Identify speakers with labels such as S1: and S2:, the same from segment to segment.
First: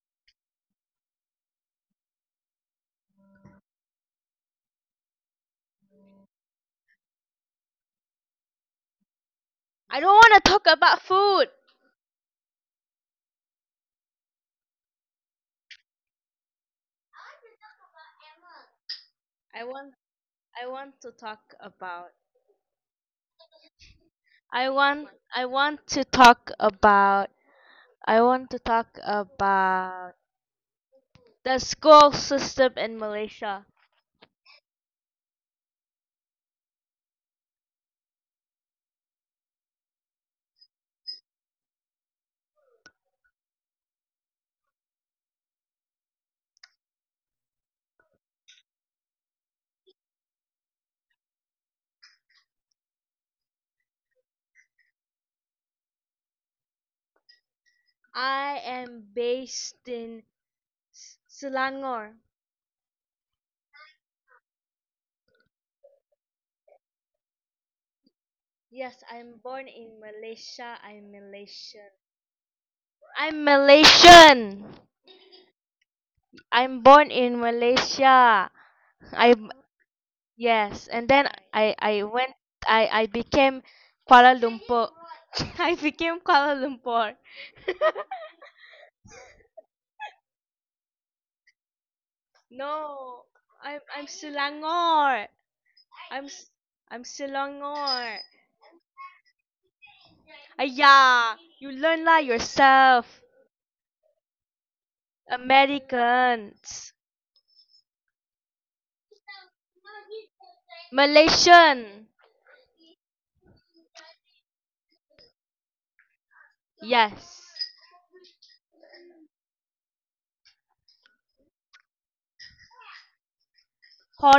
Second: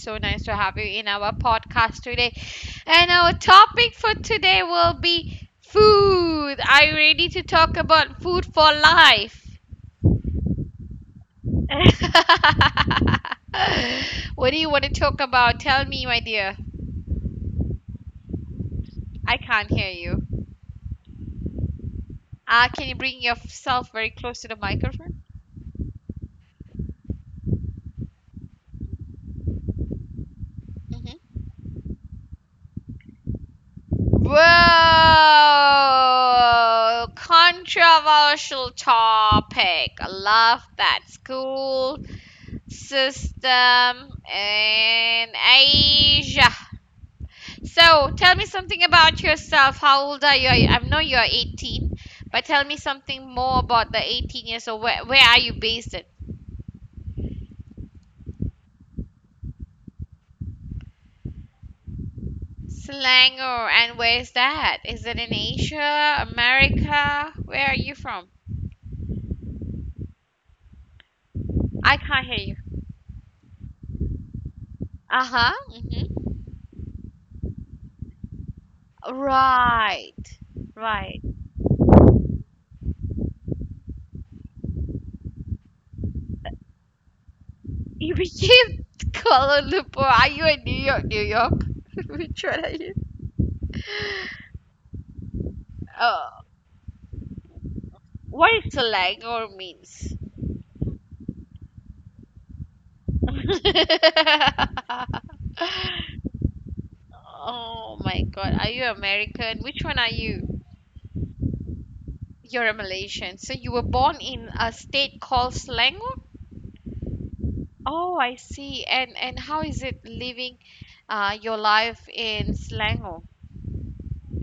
S1: so nice to have you in our podcast today. And our topic for today will be food. Are you ready to talk about food for life?
S2: I don't want to talk about food.
S1: What do you want to talk about? Tell me, my dear. I can't
S2: I
S1: hear
S2: want
S1: you.
S2: I want to talk about
S1: Can you bring yourself very close to the
S2: I
S1: microphone?
S2: want I want to talk about I want to talk about
S1: Mm-hmm.
S2: the school system in Malaysia.
S1: Whoa! Controversial topic. I love that school system in Asia. So, tell me something about yourself. How old are you? I know you're 18, but tell me something more about the 18 years old. Where are you based in?
S2: I am based in Selangor.
S1: Selangor, and where is that? Is it in Asia, America? Where are you from?
S2: Yes, I'm born in Malaysia. I'm
S1: I
S2: Malaysian.
S1: can't hear you.
S2: I'm Malaysian.
S1: Uh huh. Hmm.
S2: I'm born in Malaysia. I'm
S1: Right,
S2: Yes, and
S1: right.
S2: then I became Kuala Lumpur. I became Kuala Lumpur.
S1: You became Kuala Lumpur. Are you in New York? New York? Which one are you?
S2: No, I'm Selangor. I'm
S1: Oh,
S2: S- I'm Selangor.
S1: what is slang or means?
S2: Ayah, you learn lah yourself. Americans,
S1: Oh my God. Are you American? Which one are you?
S2: Malaysian.
S1: You're a Malaysian. So you were born in a state called Selangor?
S2: Yes,
S1: Oh, I see. And how is it living your life in Selangor?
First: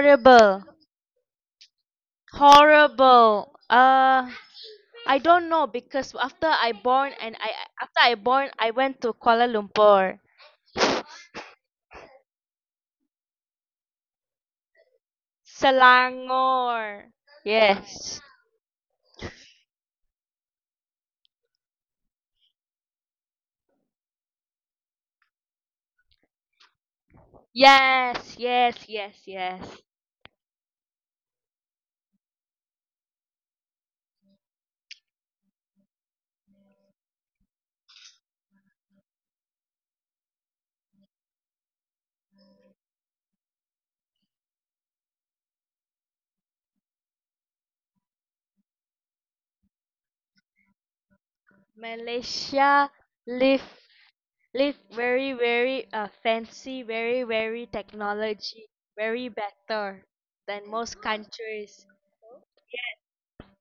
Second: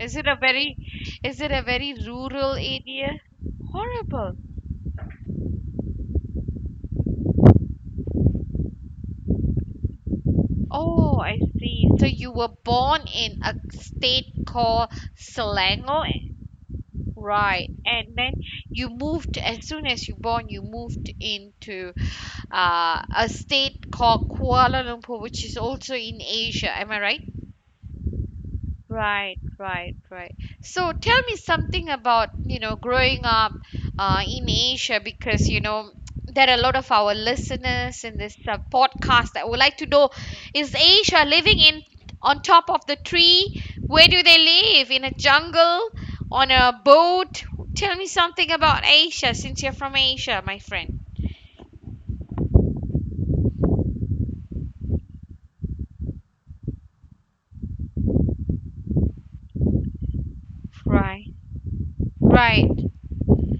S1: Is it a very, is it a very rural area?
S2: horrible.
S1: Horrible.
S2: I don't know because after I born I went to Kuala Lumpur,
S1: Oh, I see. So you were born in a state called Selangor,
S2: Selangor.
S1: right? And
S2: Yes.
S1: then you moved as soon as you born, you moved into a state called Kuala Lumpur, which is also in Asia. Am I right?
S2: Yes, yes, yes,
S1: Right,
S2: yes.
S1: right, right. So tell me something about, you know, growing up in Asia because, you know, there are a lot of our listeners in this podcast that would like to know is Asia living in on top of the tree? Where do they live? In a jungle? On a boat? Tell me something about Asia since you're from Asia, my friend.
S2: Malaysia live live very very fancy, very very technology, very better than most
S1: Right.
S2: countries.
S1: Right.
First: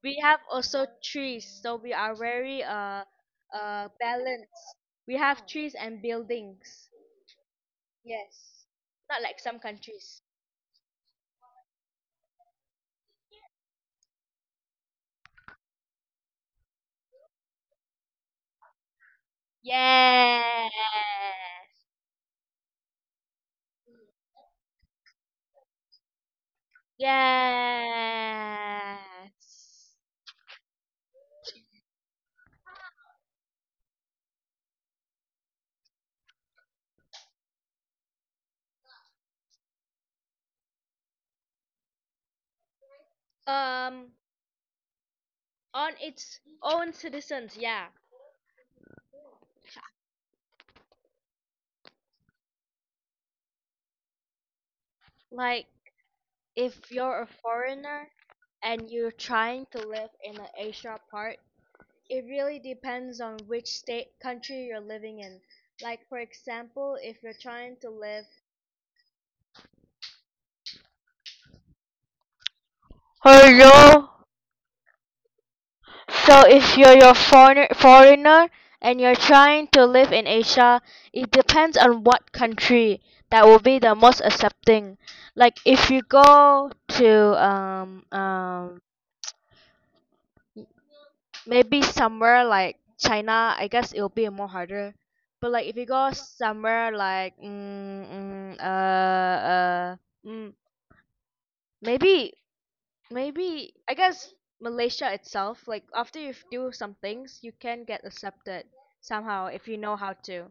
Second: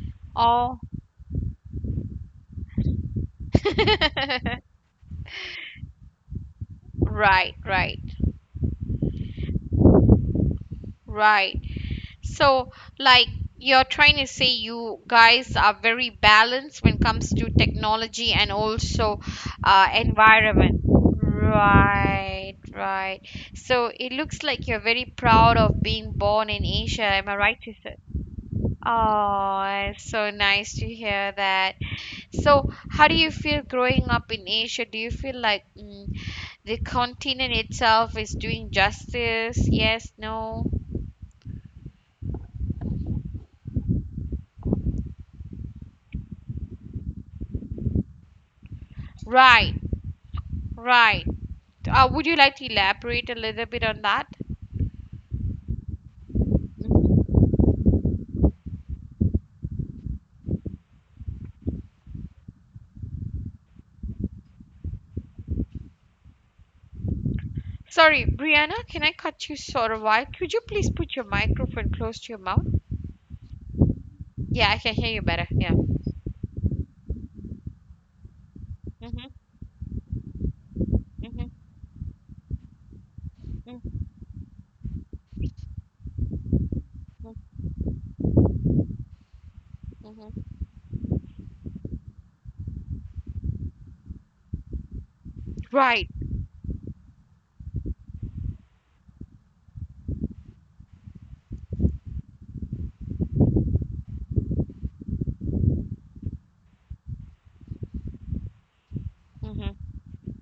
S2: We have
S1: Oh.
S2: also trees, so we are very balanced. We have trees and buildings.
S1: Right, right,
S2: Yes. Not like some countries.
S1: right. So, like, you're trying to say, you guys are very balanced when it comes to technology and also
S2: Yes.
S1: environment. Right, right. So it looks like you're very proud of being born in Asia. Am I right to
S2: Yes.
S1: say? Oh, it's so nice to hear that. So, how do you feel growing up in Asia? Do you feel like the continent itself is doing justice? Yes, no?
S2: Um, on its own citizens, yeah.
S1: Right, right. Would you like to elaborate a little bit on that?
S2: Like if you're a
S1: Mhm.
S2: foreigner and you're trying to live in an Asia part, it really depends on which state country you're living in. Like for example, if you're trying to live.
S1: Sorry, Brianna, can I cut you sort of while? Could you please put your microphone close to your mouth?
S2: Hello?
S1: Yeah, I can hear you better. Yeah.
S2: So if you're your foreigner and you're
S1: Mm-hmm,
S2: trying to live in Asia, it
S1: mm-hmm,
S2: depends on what country that will be
S1: mm-hmm,
S2: the most accepting. Like if you go to um um
S1: mm-hmm.
S2: maybe somewhere like China, I guess it will be more harder. But like if you go
S1: Right.
S2: somewhere like uh mm, maybe maybe I guess Malaysia itself, like after you do some things, you can get accepted somehow if you
S1: Mm-hmm,
S2: know how to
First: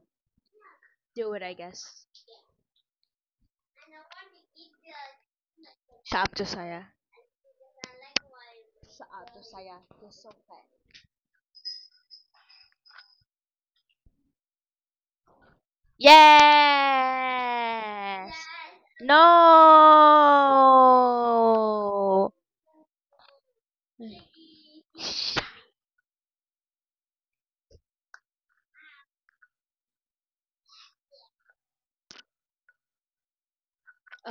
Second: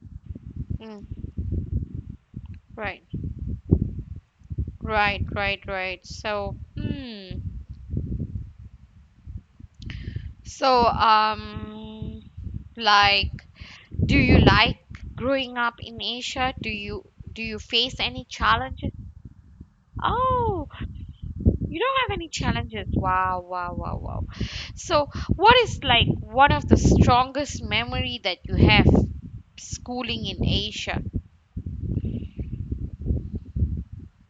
S1: mm.
S2: do it. I guess.
S1: Right. Right. Right. Right.
S2: Sabtu
S1: So,
S2: saya. Sabtu saya. You're so fat.
S1: So, like, do you like growing up in Asia? Do you face any
S2: Yes.
S1: challenges? Oh, you don't have
S2: No.
S1: any challenges. Wow, wow, wow, wow. So, what is like one of the strongest memory that you have schooling in Asia?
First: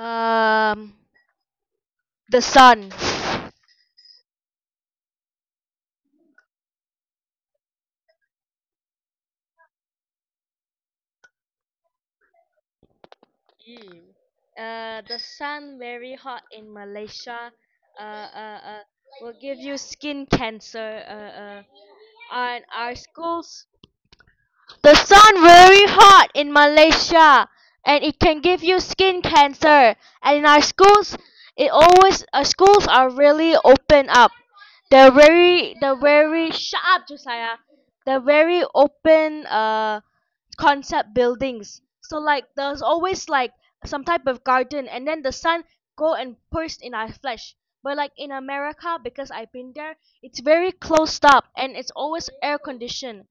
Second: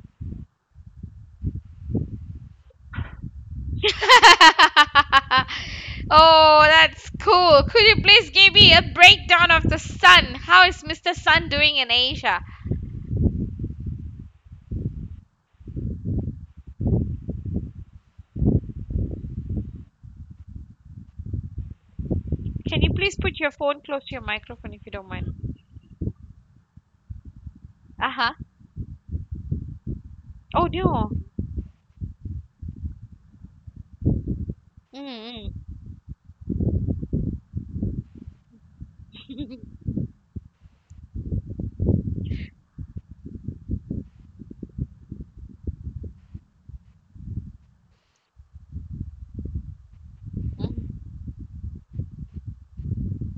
S2: Um, the sun.
S1: Oh, that's cool. Could you please give me a breakdown of the sun? How is Mr. Sun doing in Asia?
S2: Mm. The sun very hot in Malaysia. Uh, uh, uh, will give you skin cancer. And
S1: Can you
S2: our
S1: please put your
S2: schools.
S1: phone close to your microphone if you
S2: The
S1: don't mind?
S2: sun very hot in Malaysia,
S1: Uh
S2: and it
S1: huh.
S2: can give you skin cancer. And in
S1: Oh
S2: our
S1: no.
S2: schools, it always schools are really open up. They're
S1: Mm-mm.
S2: very shut up, Josiah. They're very open, Concept buildings. So like there's always like some type of garden and then the sun go and burst in our flesh. But like in America, because I've been there, it's very closed up and it's always air conditioned.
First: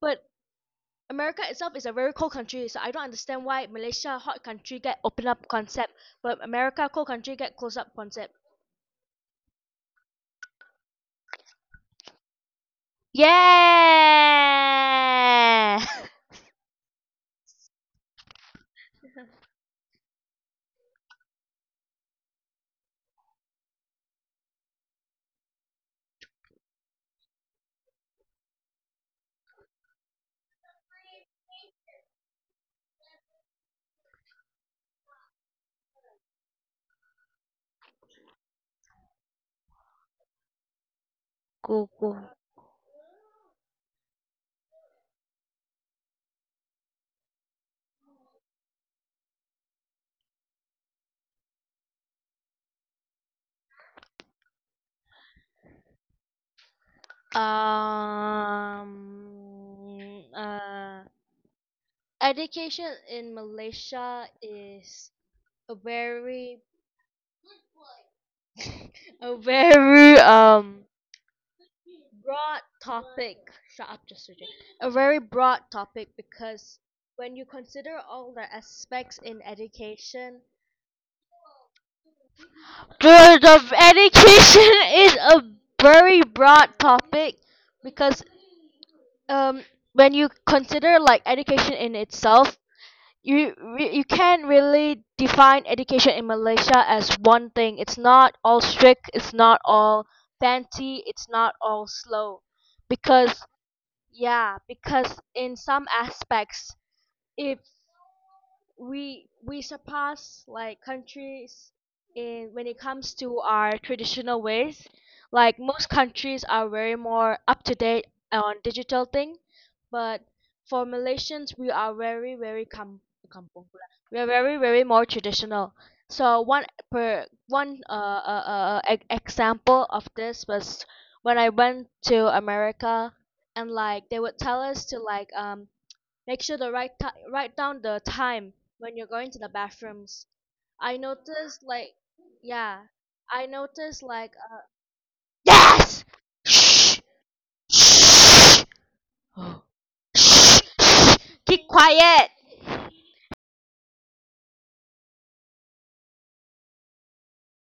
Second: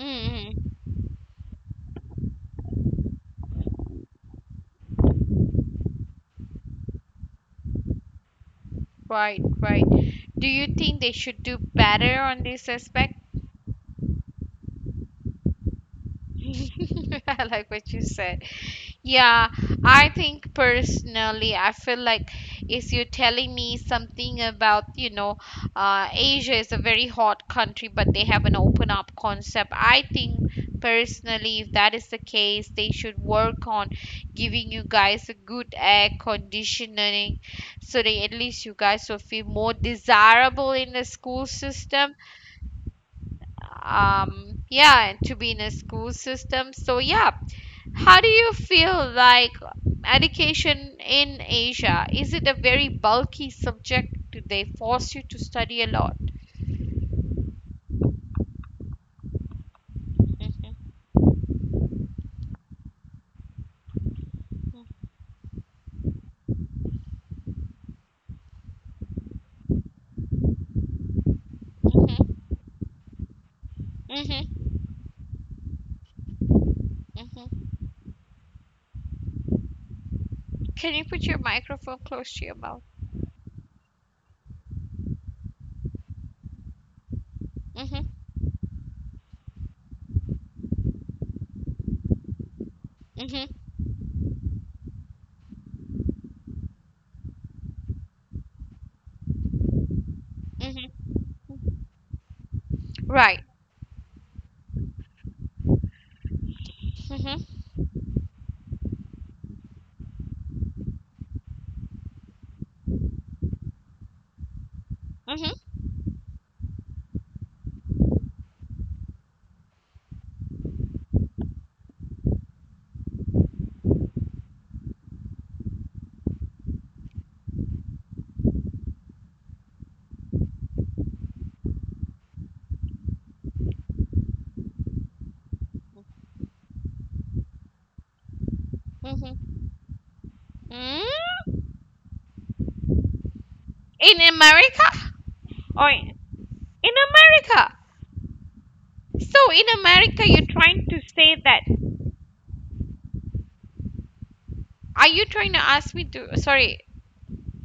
S2: But America itself is a very cold country, so I don't understand why Malaysia hot country get open up concept, but America cold country get closed up concept.
S1: Right, right. Do you think they should do better on this aspect?
S2: Yeah.
S1: I like what you said. Yeah, I think personally, I feel like if you're telling me something about, you know, Asia is a very hot country, but they have an open up concept. I think personally, if that is the case, they should work on giving you guys a good air conditioning so that at least you guys will feel more desirable in the school
S2: Cool,
S1: system,
S2: cool.
S1: yeah. And to be in a school system, so yeah, how do you feel like education in Asia? Is it a very bulky subject? Do they force you to study a lot?
S2: Um.
S1: Mhm,
S2: Uh. Education in Malaysia is a very a very
S1: mhm,
S2: broad topic. Shut up, just Suji.
S1: mhm,
S2: A very broad topic because when you
S1: mhm.
S2: consider all the aspects in education,
S1: Can you put your microphone close to your mouth?
S2: the education is a very broad topic
S1: Hmm.
S2: because um when you consider like education in itself,
S1: Hmm.
S2: you can't really define education in Malaysia as one thing. It's not all strict. It's not all
S1: Hmm.
S2: fancy. It's not all slow,
S1: Right.
S2: because, yeah, because in some aspects, if
S1: Hmm.
S2: we surpass like countries in when it comes to our traditional ways.
S1: Hmm.
S2: Like most countries are very more up to date on digital thing, but for Malaysians we are very very kampung pula. We are very very more traditional. So one per one example of this was when I went to America and like they would tell us to like make sure to write down the time when you're going to the
S1: Hmm.
S2: bathrooms. I
S1: Mm.
S2: noticed like yeah, I noticed
S1: In
S2: like
S1: america or
S2: yes.
S1: in
S2: Shh.
S1: america
S2: Shh.
S1: so
S2: Oh.
S1: in America you're
S2: Shh.
S1: trying to
S2: Shh.
S1: say that.
S2: Keep quiet.
S1: Are you trying to ask me to?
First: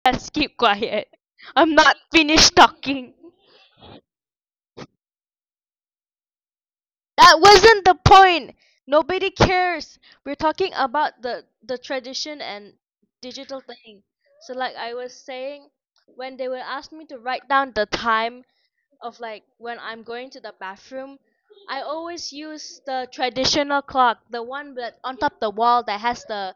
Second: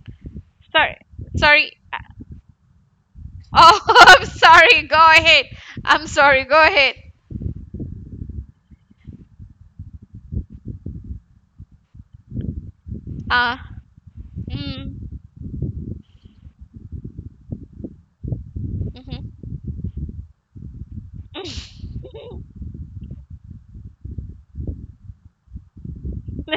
S2: Yes, keep
S1: sorry,
S2: quiet.
S1: sorry.
S2: I'm not finished talking.
S1: Oh, I'm sorry. Go ahead. I'm sorry. Go ahead.
S2: That wasn't the point. Nobody cares. We're talking about the tradition and
S1: Uh,
S2: digital thing. So like
S1: mm,
S2: I was saying, when they will ask me to write down the time of
S1: mhm.
S2: like when I'm going to the bathroom, I always use the traditional clock, the one that on top the wall that has the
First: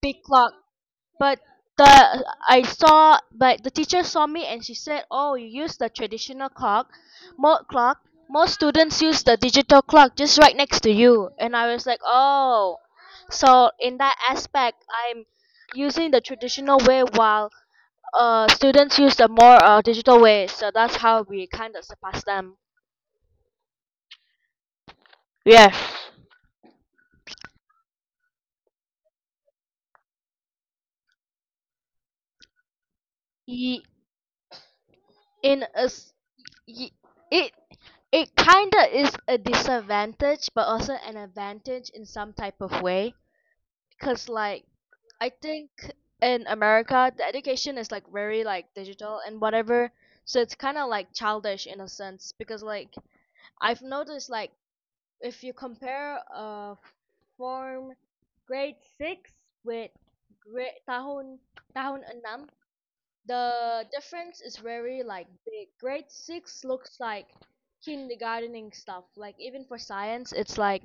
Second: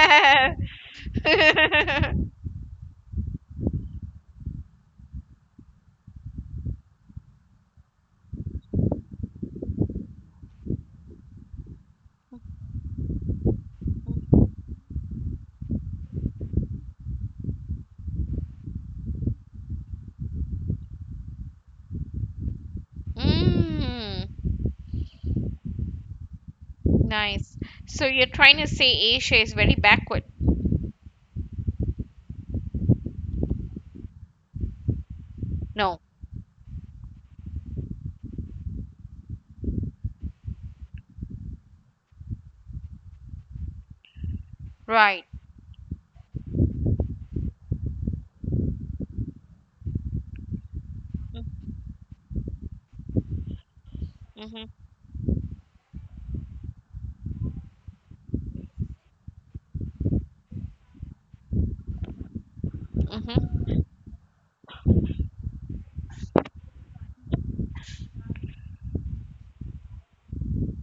S2: big clock. But the teacher saw me and she said, "Oh, you use the traditional clock, mo clock. most students use the digital clock just right next to you." And I was like, "Oh." So in that aspect, I'm using the traditional way while students use the more digital way. So that's how we kind of surpass them.
S1: Mm,
S2: Yes.
S1: nice. So you're trying to say Asia is very backward?
S2: Ye- in a
S1: No.
S2: s- ye- it it kinda is a disadvantage but also an advantage in some type of way because like
S1: Right.
S2: I think in America the education is like very, like digital and whatever, so it's kind of like childish in a sense because, like, I've noticed like
S1: Mm-hmm,
S2: if you compare form grade 6 with grade tahun enam.
S1: mm-hmm,
S2: The difference is very like big. Grade six looks like kindergartening stuff. Like even for science, it's like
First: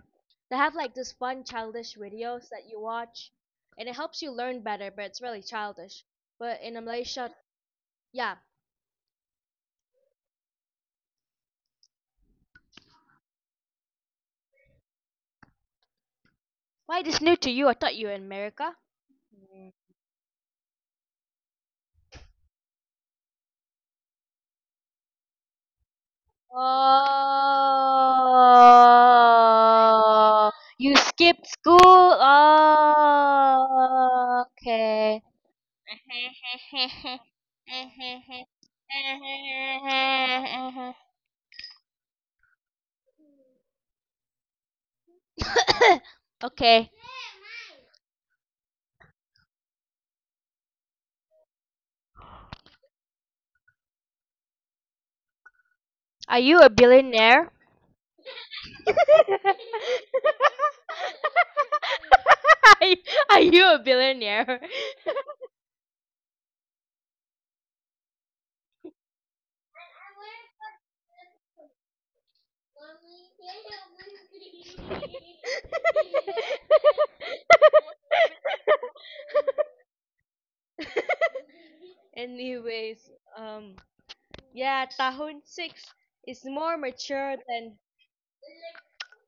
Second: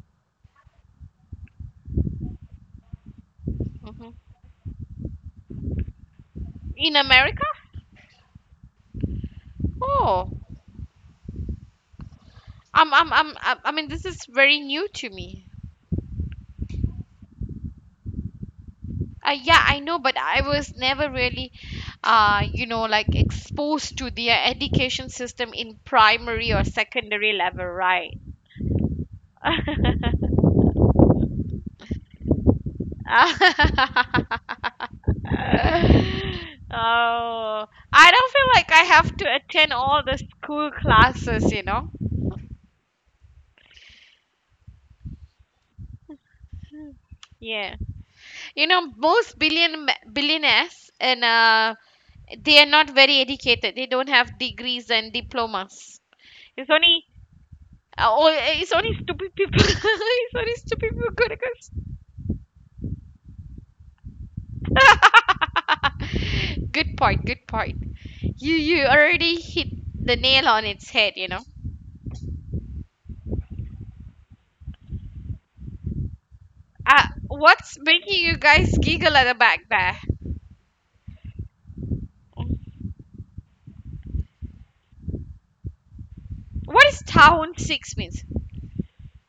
S2: they have like this fun childish videos that you watch, and it
S1: hmm.
S2: helps you learn better. But it's really childish. But in
S1: In
S2: Malaysia,
S1: America?
S2: yeah.
S1: Oh, I mean, this is very new to me.
S2: Why this new to you? I thought you were in America.
S1: Yeah,
S2: Mm.
S1: I know, but I was never really, you know, like exposed to the education system in primary or secondary level, right?
S2: Oh, you skipped school. Oh, okay.
S1: Oh, I don't feel like I have to attend all the school classes, you know?
S2: okay.
S1: Yeah. You know, most billionaires and they are not very educated. They don't have degrees and diplomas.
S2: Are you a
S1: It's only—
S2: billionaire?
S1: oh, eh, it's only stupid people. It's only stupid people gonna
S2: are are you a billionaire?
S1: go. Good point. Good point. You already hit the nail on its head. You know. What's making you guys giggle at the back there?
S2: Anyways, um, yeah, tahun six is more
S1: What is
S2: mature
S1: town
S2: than
S1: six means?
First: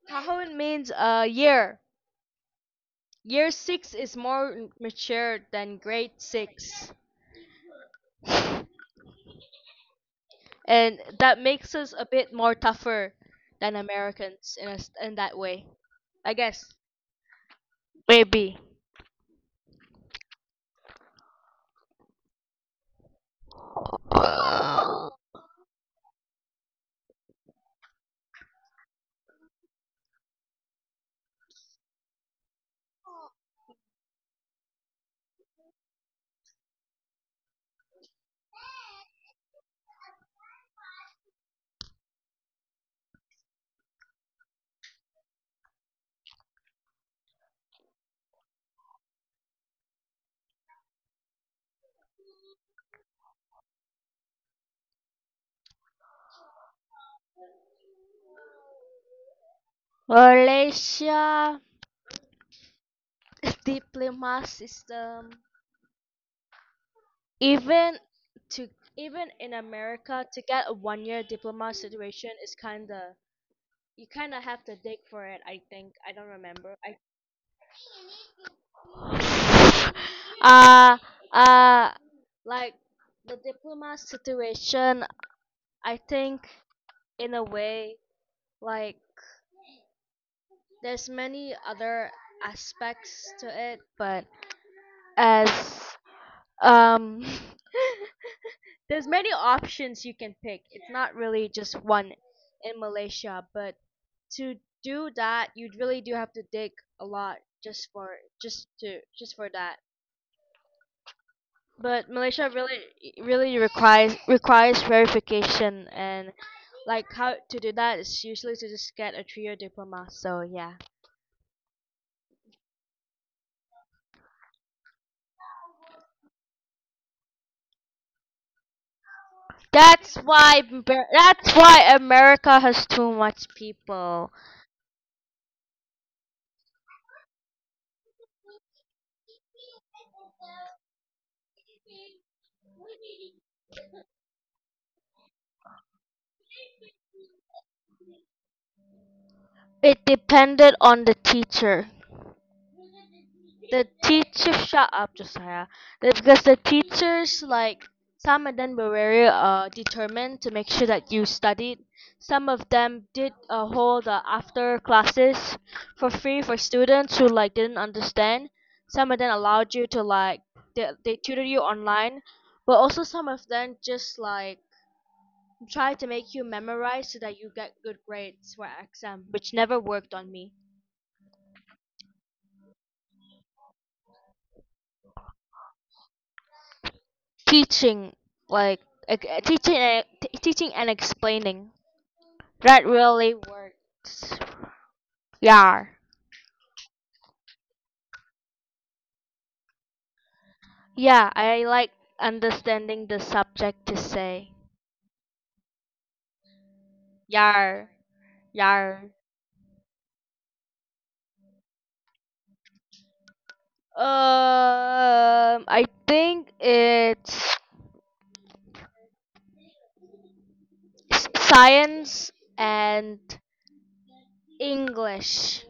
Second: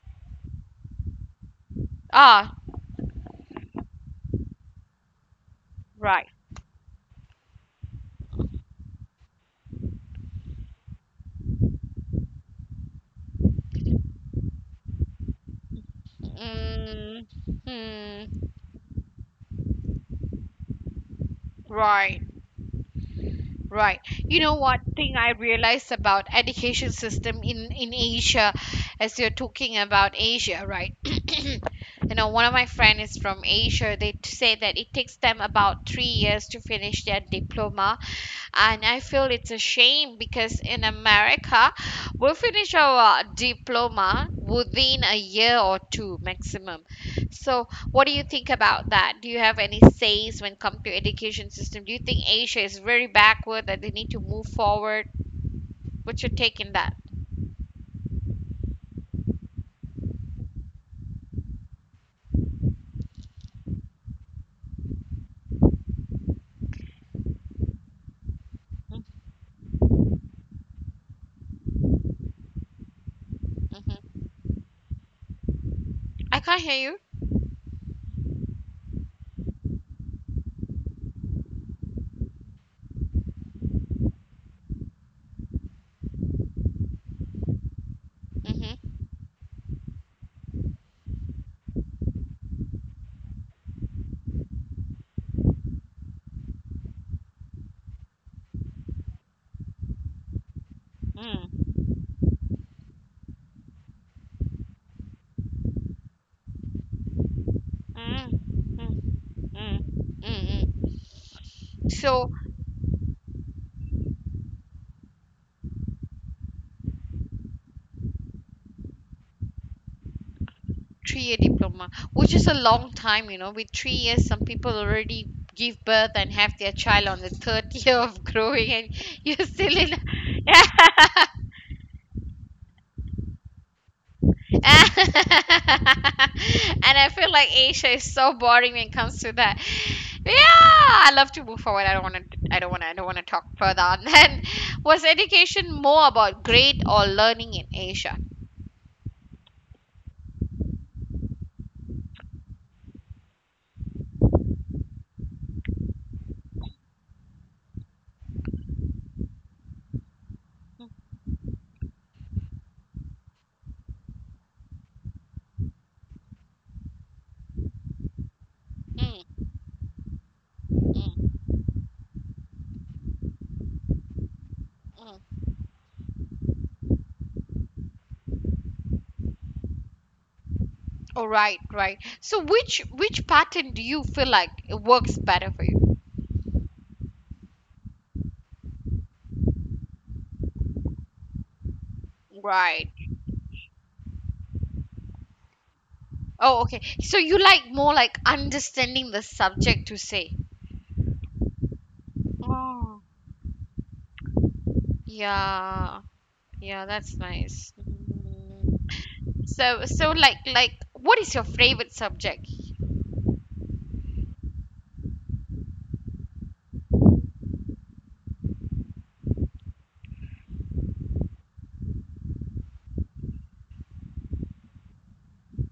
S2: tahun means a year.
S1: Ah,
S2: Year six is more mature than grade
S1: right.
S2: six, and that makes us a bit more tougher than Americans in that way. I guess
S1: Mm, hmm,
S2: maybe.
S1: right. Right. You know what thing I realized about education system in Asia, as you're talking about Asia, right? You know, one of my friends is from Asia. Say that it takes them about 3 years to finish their diploma, and I feel it's a shame because in America, we finish our diploma within a year or two maximum. So, what do you think about that? Do you have any says when come to education system? Do you think Asia is very backward that they need to move forward? What's your take in that?
S2: Malaysia diploma system. Even to
S1: Mm-hmm.
S2: even in America, to get a 1-year diploma situation is kinda you
S1: Mm-hmm.
S2: kinda have to dig for it. I think I don't
S1: I can't
S2: remember.
S1: hear
S2: I
S1: you.
S2: uh, uh, like the diplomat situation, I think in a way, like
S1: Mm-hmm.
S2: there's many other aspects to it, but as um, there's many options you can pick. It's not really just one in Malaysia, but to do that, you really do have to dig a lot just for
S1: Mm-hmm.
S2: just for that.
S1: Mm-hmm.
S2: But
S1: So,
S2: Malaysia really requires verification, and like how to do that is usually to just get a 3-year diploma. So yeah.
S1: 3 year diploma, which is a long time. You know, with 3 years some people already give birth and have their child on the third year of growing, and you're still in, and
S2: That's why America has too much people.
S1: I feel like Asia is so boring when it comes to that. Yeah, I love to move forward. I don't want to I don't want to I don't want to talk further on that. Was education more about grade or learning in Asia?
S2: It depended on the teacher. The teacher shut up, Josiah. That's because the teachers, like some of them were very determined to make sure that you studied. Some of them did hold after classes for free for students who like didn't understand.
S1: Mm,
S2: Some of them
S1: mm,
S2: allowed you to like they,
S1: mm,
S2: they
S1: mm.
S2: tutored you online, but also some of them just like
S1: Mm.
S2: tried to make you memorize so that you get good grades for exam, which never worked on me.
S1: All right, right. So which pattern do you feel like it works better for you?
S2: Teaching like ex- teaching and- t- Teaching and explaining, that
S1: Right.
S2: really works. Yar.
S1: Oh, okay. So you like more like understanding the subject to say.
S2: Yeah, I like
S1: Oh.
S2: understanding the subject to say.
S1: Yeah. Yeah, that's nice.
S2: Yar.
S1: Mm.
S2: Yar.
S1: So like what is your favorite subject?
S2: I think it's science and English,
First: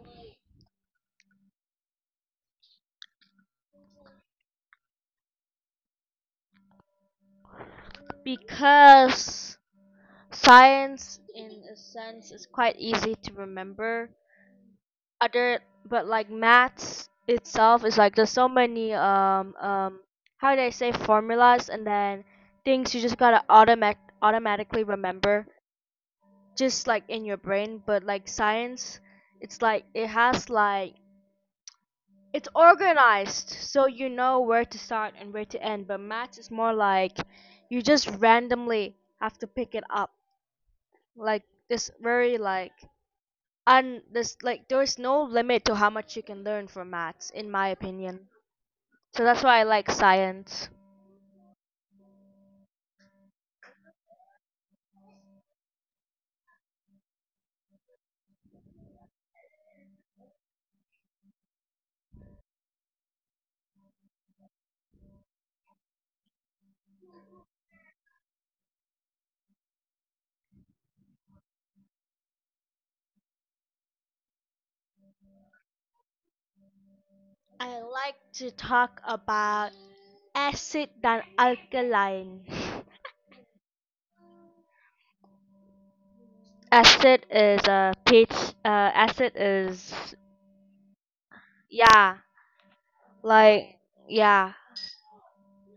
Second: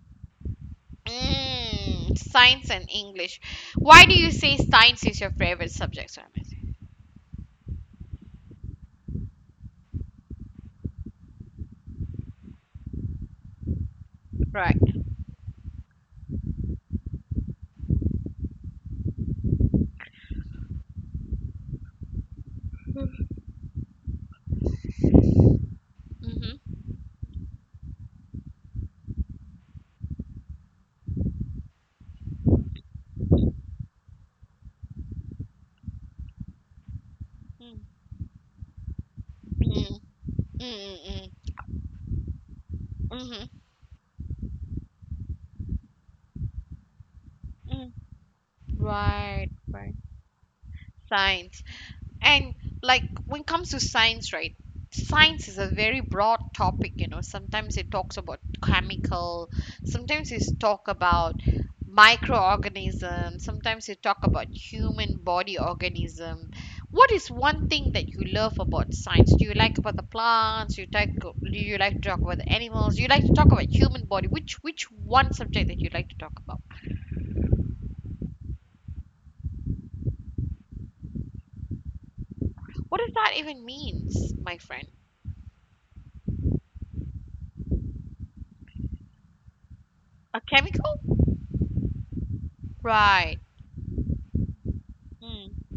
S1: Mm, science and English. Why do you say science is your favorite subject, Ramesh?
S2: because science in a sense is quite easy to remember
S1: Right.
S2: other but like maths itself is like there's so many how do I say formulas, and then things you just gotta automatically remember, just
S1: Mm-hmm.
S2: like in your brain. But like science, it's like it has like it's organized, so you know where to start and where to end, but maths is more like you just randomly have to pick it
S1: Mm-hmm.
S2: up, like this, very like.
S1: Mm-hmm.
S2: And there's like there's no limit to how much you can learn from maths in my
S1: Mm-hmm.
S2: opinion. So that's
S1: Right,
S2: why I like
S1: right.
S2: science.
S1: Science. And like when it comes to science, right? Science is a very broad topic, you know. Sometimes it talks about chemical, sometimes it talk about microorganism, sometimes it talk about human body organism. What is one thing that you love about science? Do you like about the plants? You like do you like to talk about the animals? Do you like to talk about human body? Which one subject that you like to talk about?
S2: I like to talk about acid than alkaline.
S1: What does that even means, my friend?
S2: Acid is a pH. Acid is
S1: A chemical?
S2: yeah,
S1: Right.
S2: like yeah.
S1: Hmm.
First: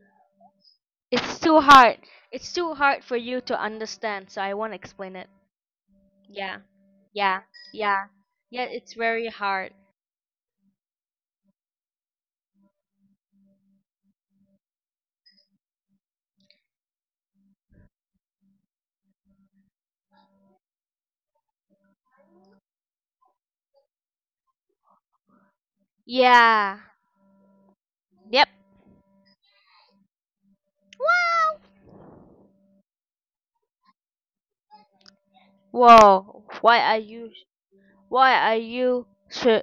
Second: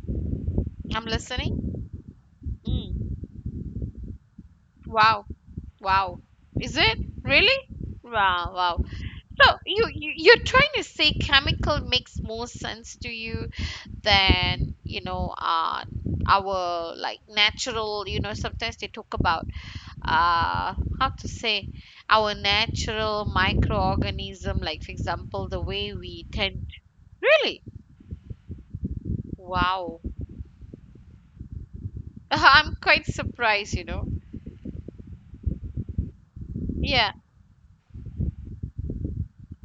S1: I'm
S2: It's too
S1: listening.
S2: hard. It's too hard for
S1: Mm.
S2: you to understand, so I won't explain
S1: Wow.
S2: it.
S1: Wow.
S2: Yeah,
S1: Is it
S2: yeah,
S1: really?
S2: yeah,
S1: Wow.
S2: yeah.
S1: Wow.
S2: It's very
S1: So
S2: hard.
S1: you're trying to say chemical makes more sense to you than, you know, our like natural, you know, sometimes they talk about how to say, our natural microorganism, like for example the way we tend,
S2: Yeah.
S1: really,
S2: Yep.
S1: wow. I'm quite surprised, you know.
S2: Whoa.
S1: Yeah.
S2: Why are you sur-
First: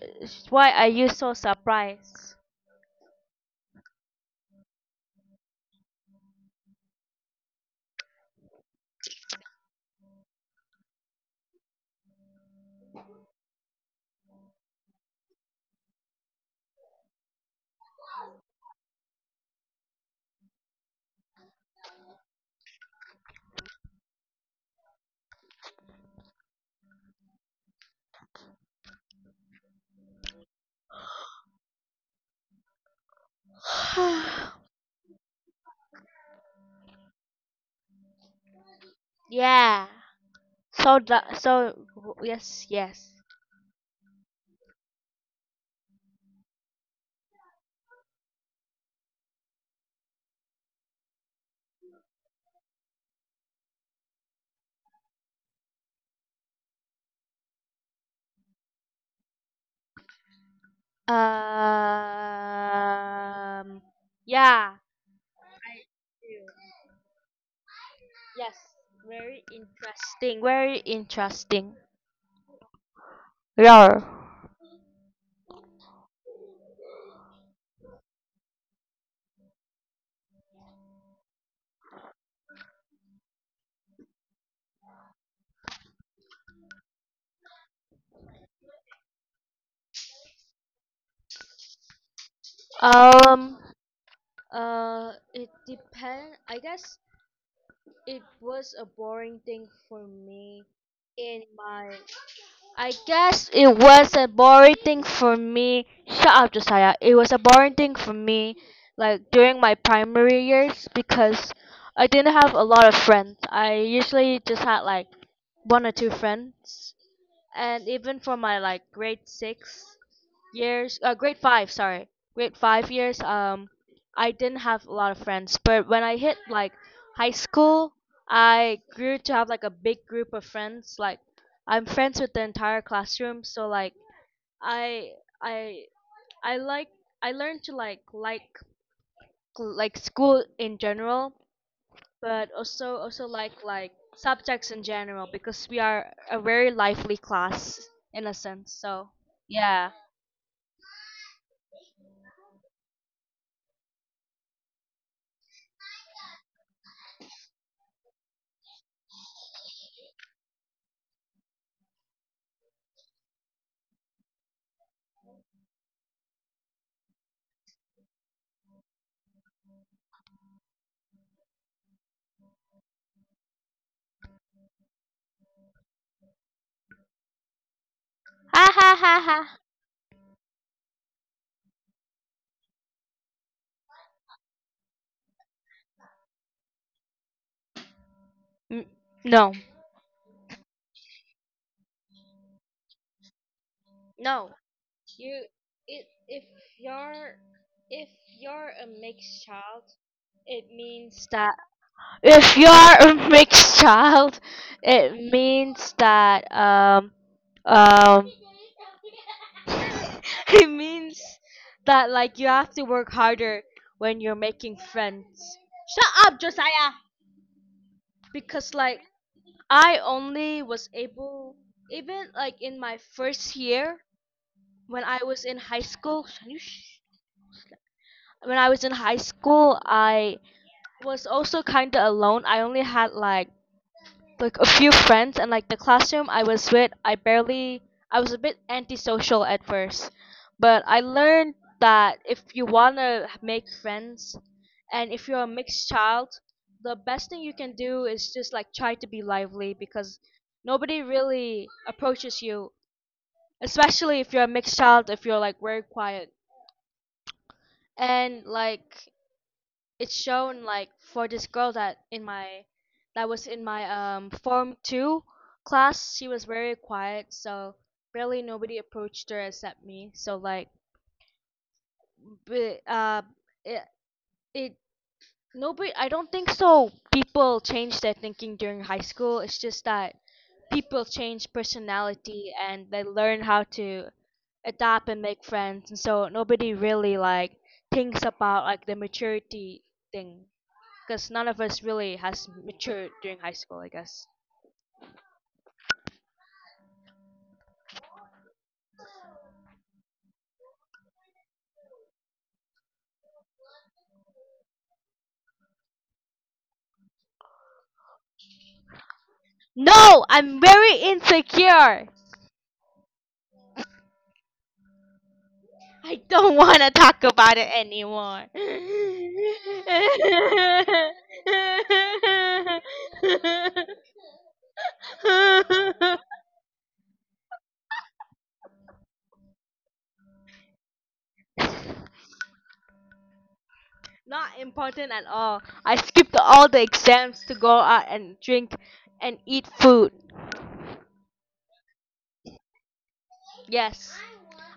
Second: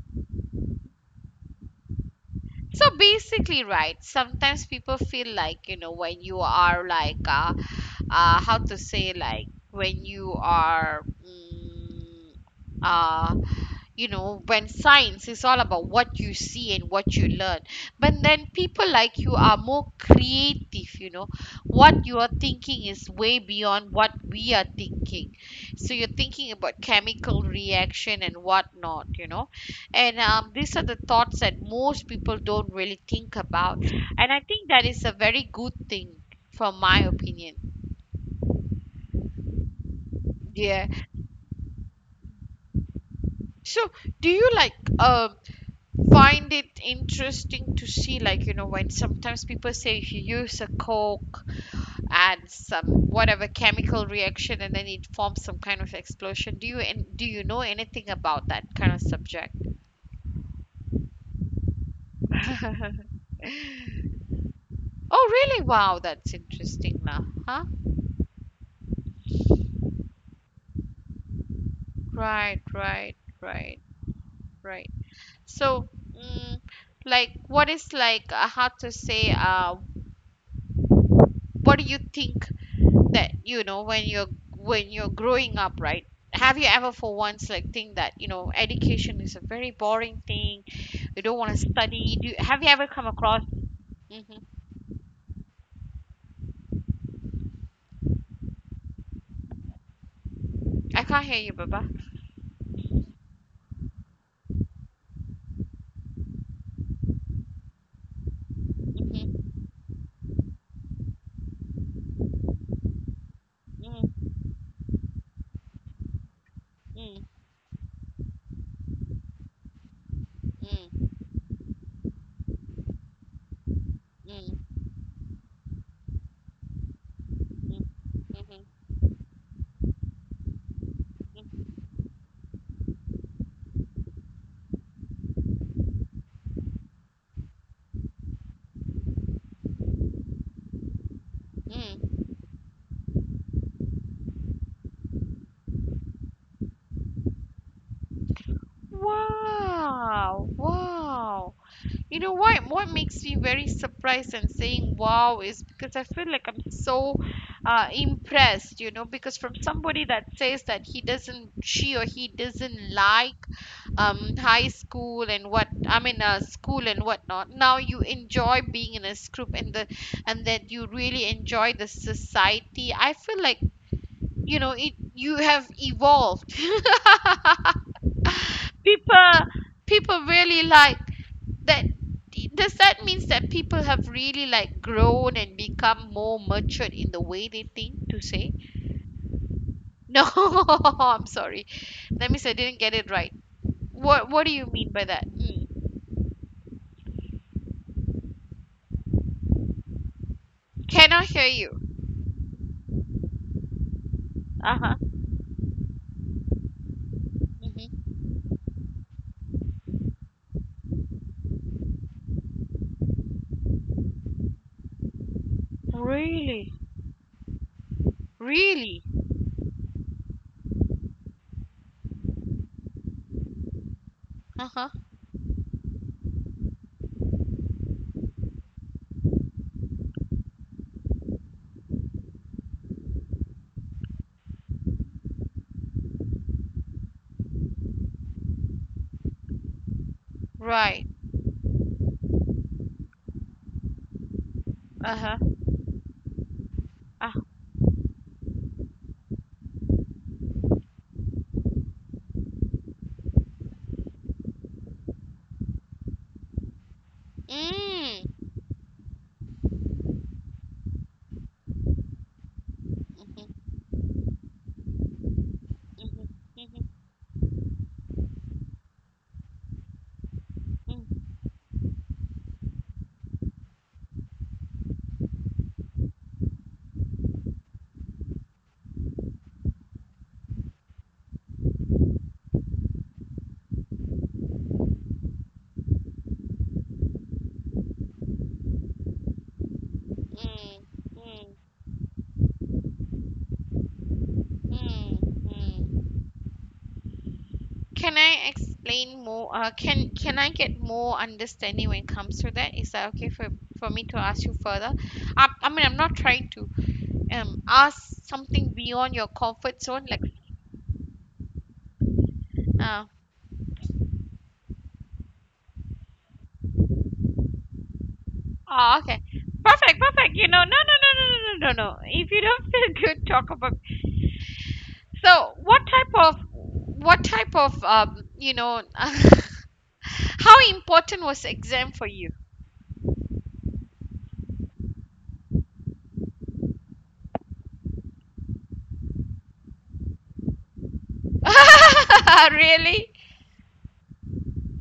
S2: why are you so surprised?
S1: So basically, right, sometimes people feel like, you know, when you are like, how to say, like, when you are, uh, you know, when science is all about what you see and what you learn, but then people like you are more creative, you know. What you are thinking is way beyond what we are thinking. So you're thinking about chemical reaction and whatnot, you know. And these are the thoughts that most people don't really think about, and I think that is a very good thing from my opinion.
S2: Yeah.
S1: Yeah.
S2: So yes, yes.
S1: So do you like, um find it interesting to see, like, you know, when sometimes people say if you use a coke and some whatever chemical reaction and then it forms some kind of explosion, do you— and do you know anything about that kind of subject?
S2: Um yeah.
S1: Oh really,
S2: I
S1: wow,
S2: do.
S1: that's interesting now, huh?
S2: Yes, very interesting. Very interesting.
S1: Right, right, right,
S2: Yeah.
S1: right. So, mm, like what is like, how to say, what do you think that, you know, when you're— when you're growing up, right, have you ever for once like think that, you know, education is a very boring thing, you don't want to study? Do— have you ever come across?
S2: Um
S1: Hmm.
S2: it depend I guess it was a boring thing for me,
S1: I can't hear
S2: in
S1: you, baba.
S2: my I guess it was a boring thing for me. Shut up, Josiah. It was a boring thing for me, like during
S1: Mhm,
S2: my primary years, because I didn't have a lot of friends. I usually just had like one or two friends,
S1: mm,
S2: and even for my like grade 6 years
S1: mm,
S2: grade five, sorry, grade 5 years, I
S1: mm,
S2: didn't
S1: mm,
S2: have a lot of friends, but when I hit like high school,
S1: mm, mhm,
S2: I grew to have like a big group of friends, like
S1: mm,
S2: I'm friends with the entire classroom, so like i i i like I learned to like school in general,
S1: mm.
S2: but also like subjects in general because we are a very lively class in a sense. Yeah.
S1: Wow, wow. You know why? What makes me very surprised and saying wow is because I feel like I'm so impressed, you know, because from somebody that says that he doesn't, she or he doesn't like high school and school and whatnot. Now you enjoy being in a group and that you really enjoy the society. I feel like, you have evolved. people,
S2: Ha.
S1: people really like that. Does that means that people have really like grown and become more matured in the way they think to say.
S2: n- no,
S1: No, I'm sorry, that means I didn't get it right. What
S2: No,
S1: do you mean by that?
S2: you
S1: Mm.
S2: it you're if you're a mixed child, it
S1: Cannot
S2: means
S1: hear
S2: that
S1: you.
S2: if you are a mixed child,
S1: Uh-huh.
S2: it means that
S1: Hmm.
S2: um it means that like you have to work harder when you're making friends. Shut up,
S1: Really?
S2: Josiah. Because like
S1: Really.
S2: I only was able, even like in my first year
S1: Uh-huh.
S2: when I was in high school. When I was in high school, I was also kind of alone. I only had like a few friends, and like the classroom I was with, I was a bit antisocial at first, but I
S1: Right.
S2: learned that if you want to make friends, and if
S1: Uh-huh.
S2: you're a mixed child, the best
S1: Ah,
S2: thing you can do is just like try to be lively, because nobody really approaches you, especially if you're a mixed child, if you're like very quiet. And
S1: mm.
S2: like it's shown like for this girl that was
S1: Mm-hmm.
S2: in my form two class.
S1: Mm-hmm.
S2: She was very
S1: Mm-hmm.
S2: quiet, so really nobody approached her except me. So like
S1: Mm.
S2: but it, it nobody, I don't think so people change their thinking during high school. It's just that people change personality and they learn how to adapt and make friends. And so nobody really like thinks about like the maturity thing,
S1: Mm.
S2: because none
S1: Mm.
S2: of us really has matured during high school, I guess.
S1: Mm. Mm. Can I explain more? Can I get more understanding when it comes to that? Is that okay for me to ask you further? I mean, I'm not trying to ask something beyond your comfort zone. Like,
S2: No, I'm very insecure.
S1: uh,
S2: I don't want to talk about it anymore.
S1: oh, okay. Perfect, perfect. You know, no, no, no, no, no, no, no, no. If you don't feel good, talk about. So, what type of? What type of how important was exam for you?
S2: Not important at all. I skipped all the exams to go out and drink and eat food.
S1: Really?
S2: Yes,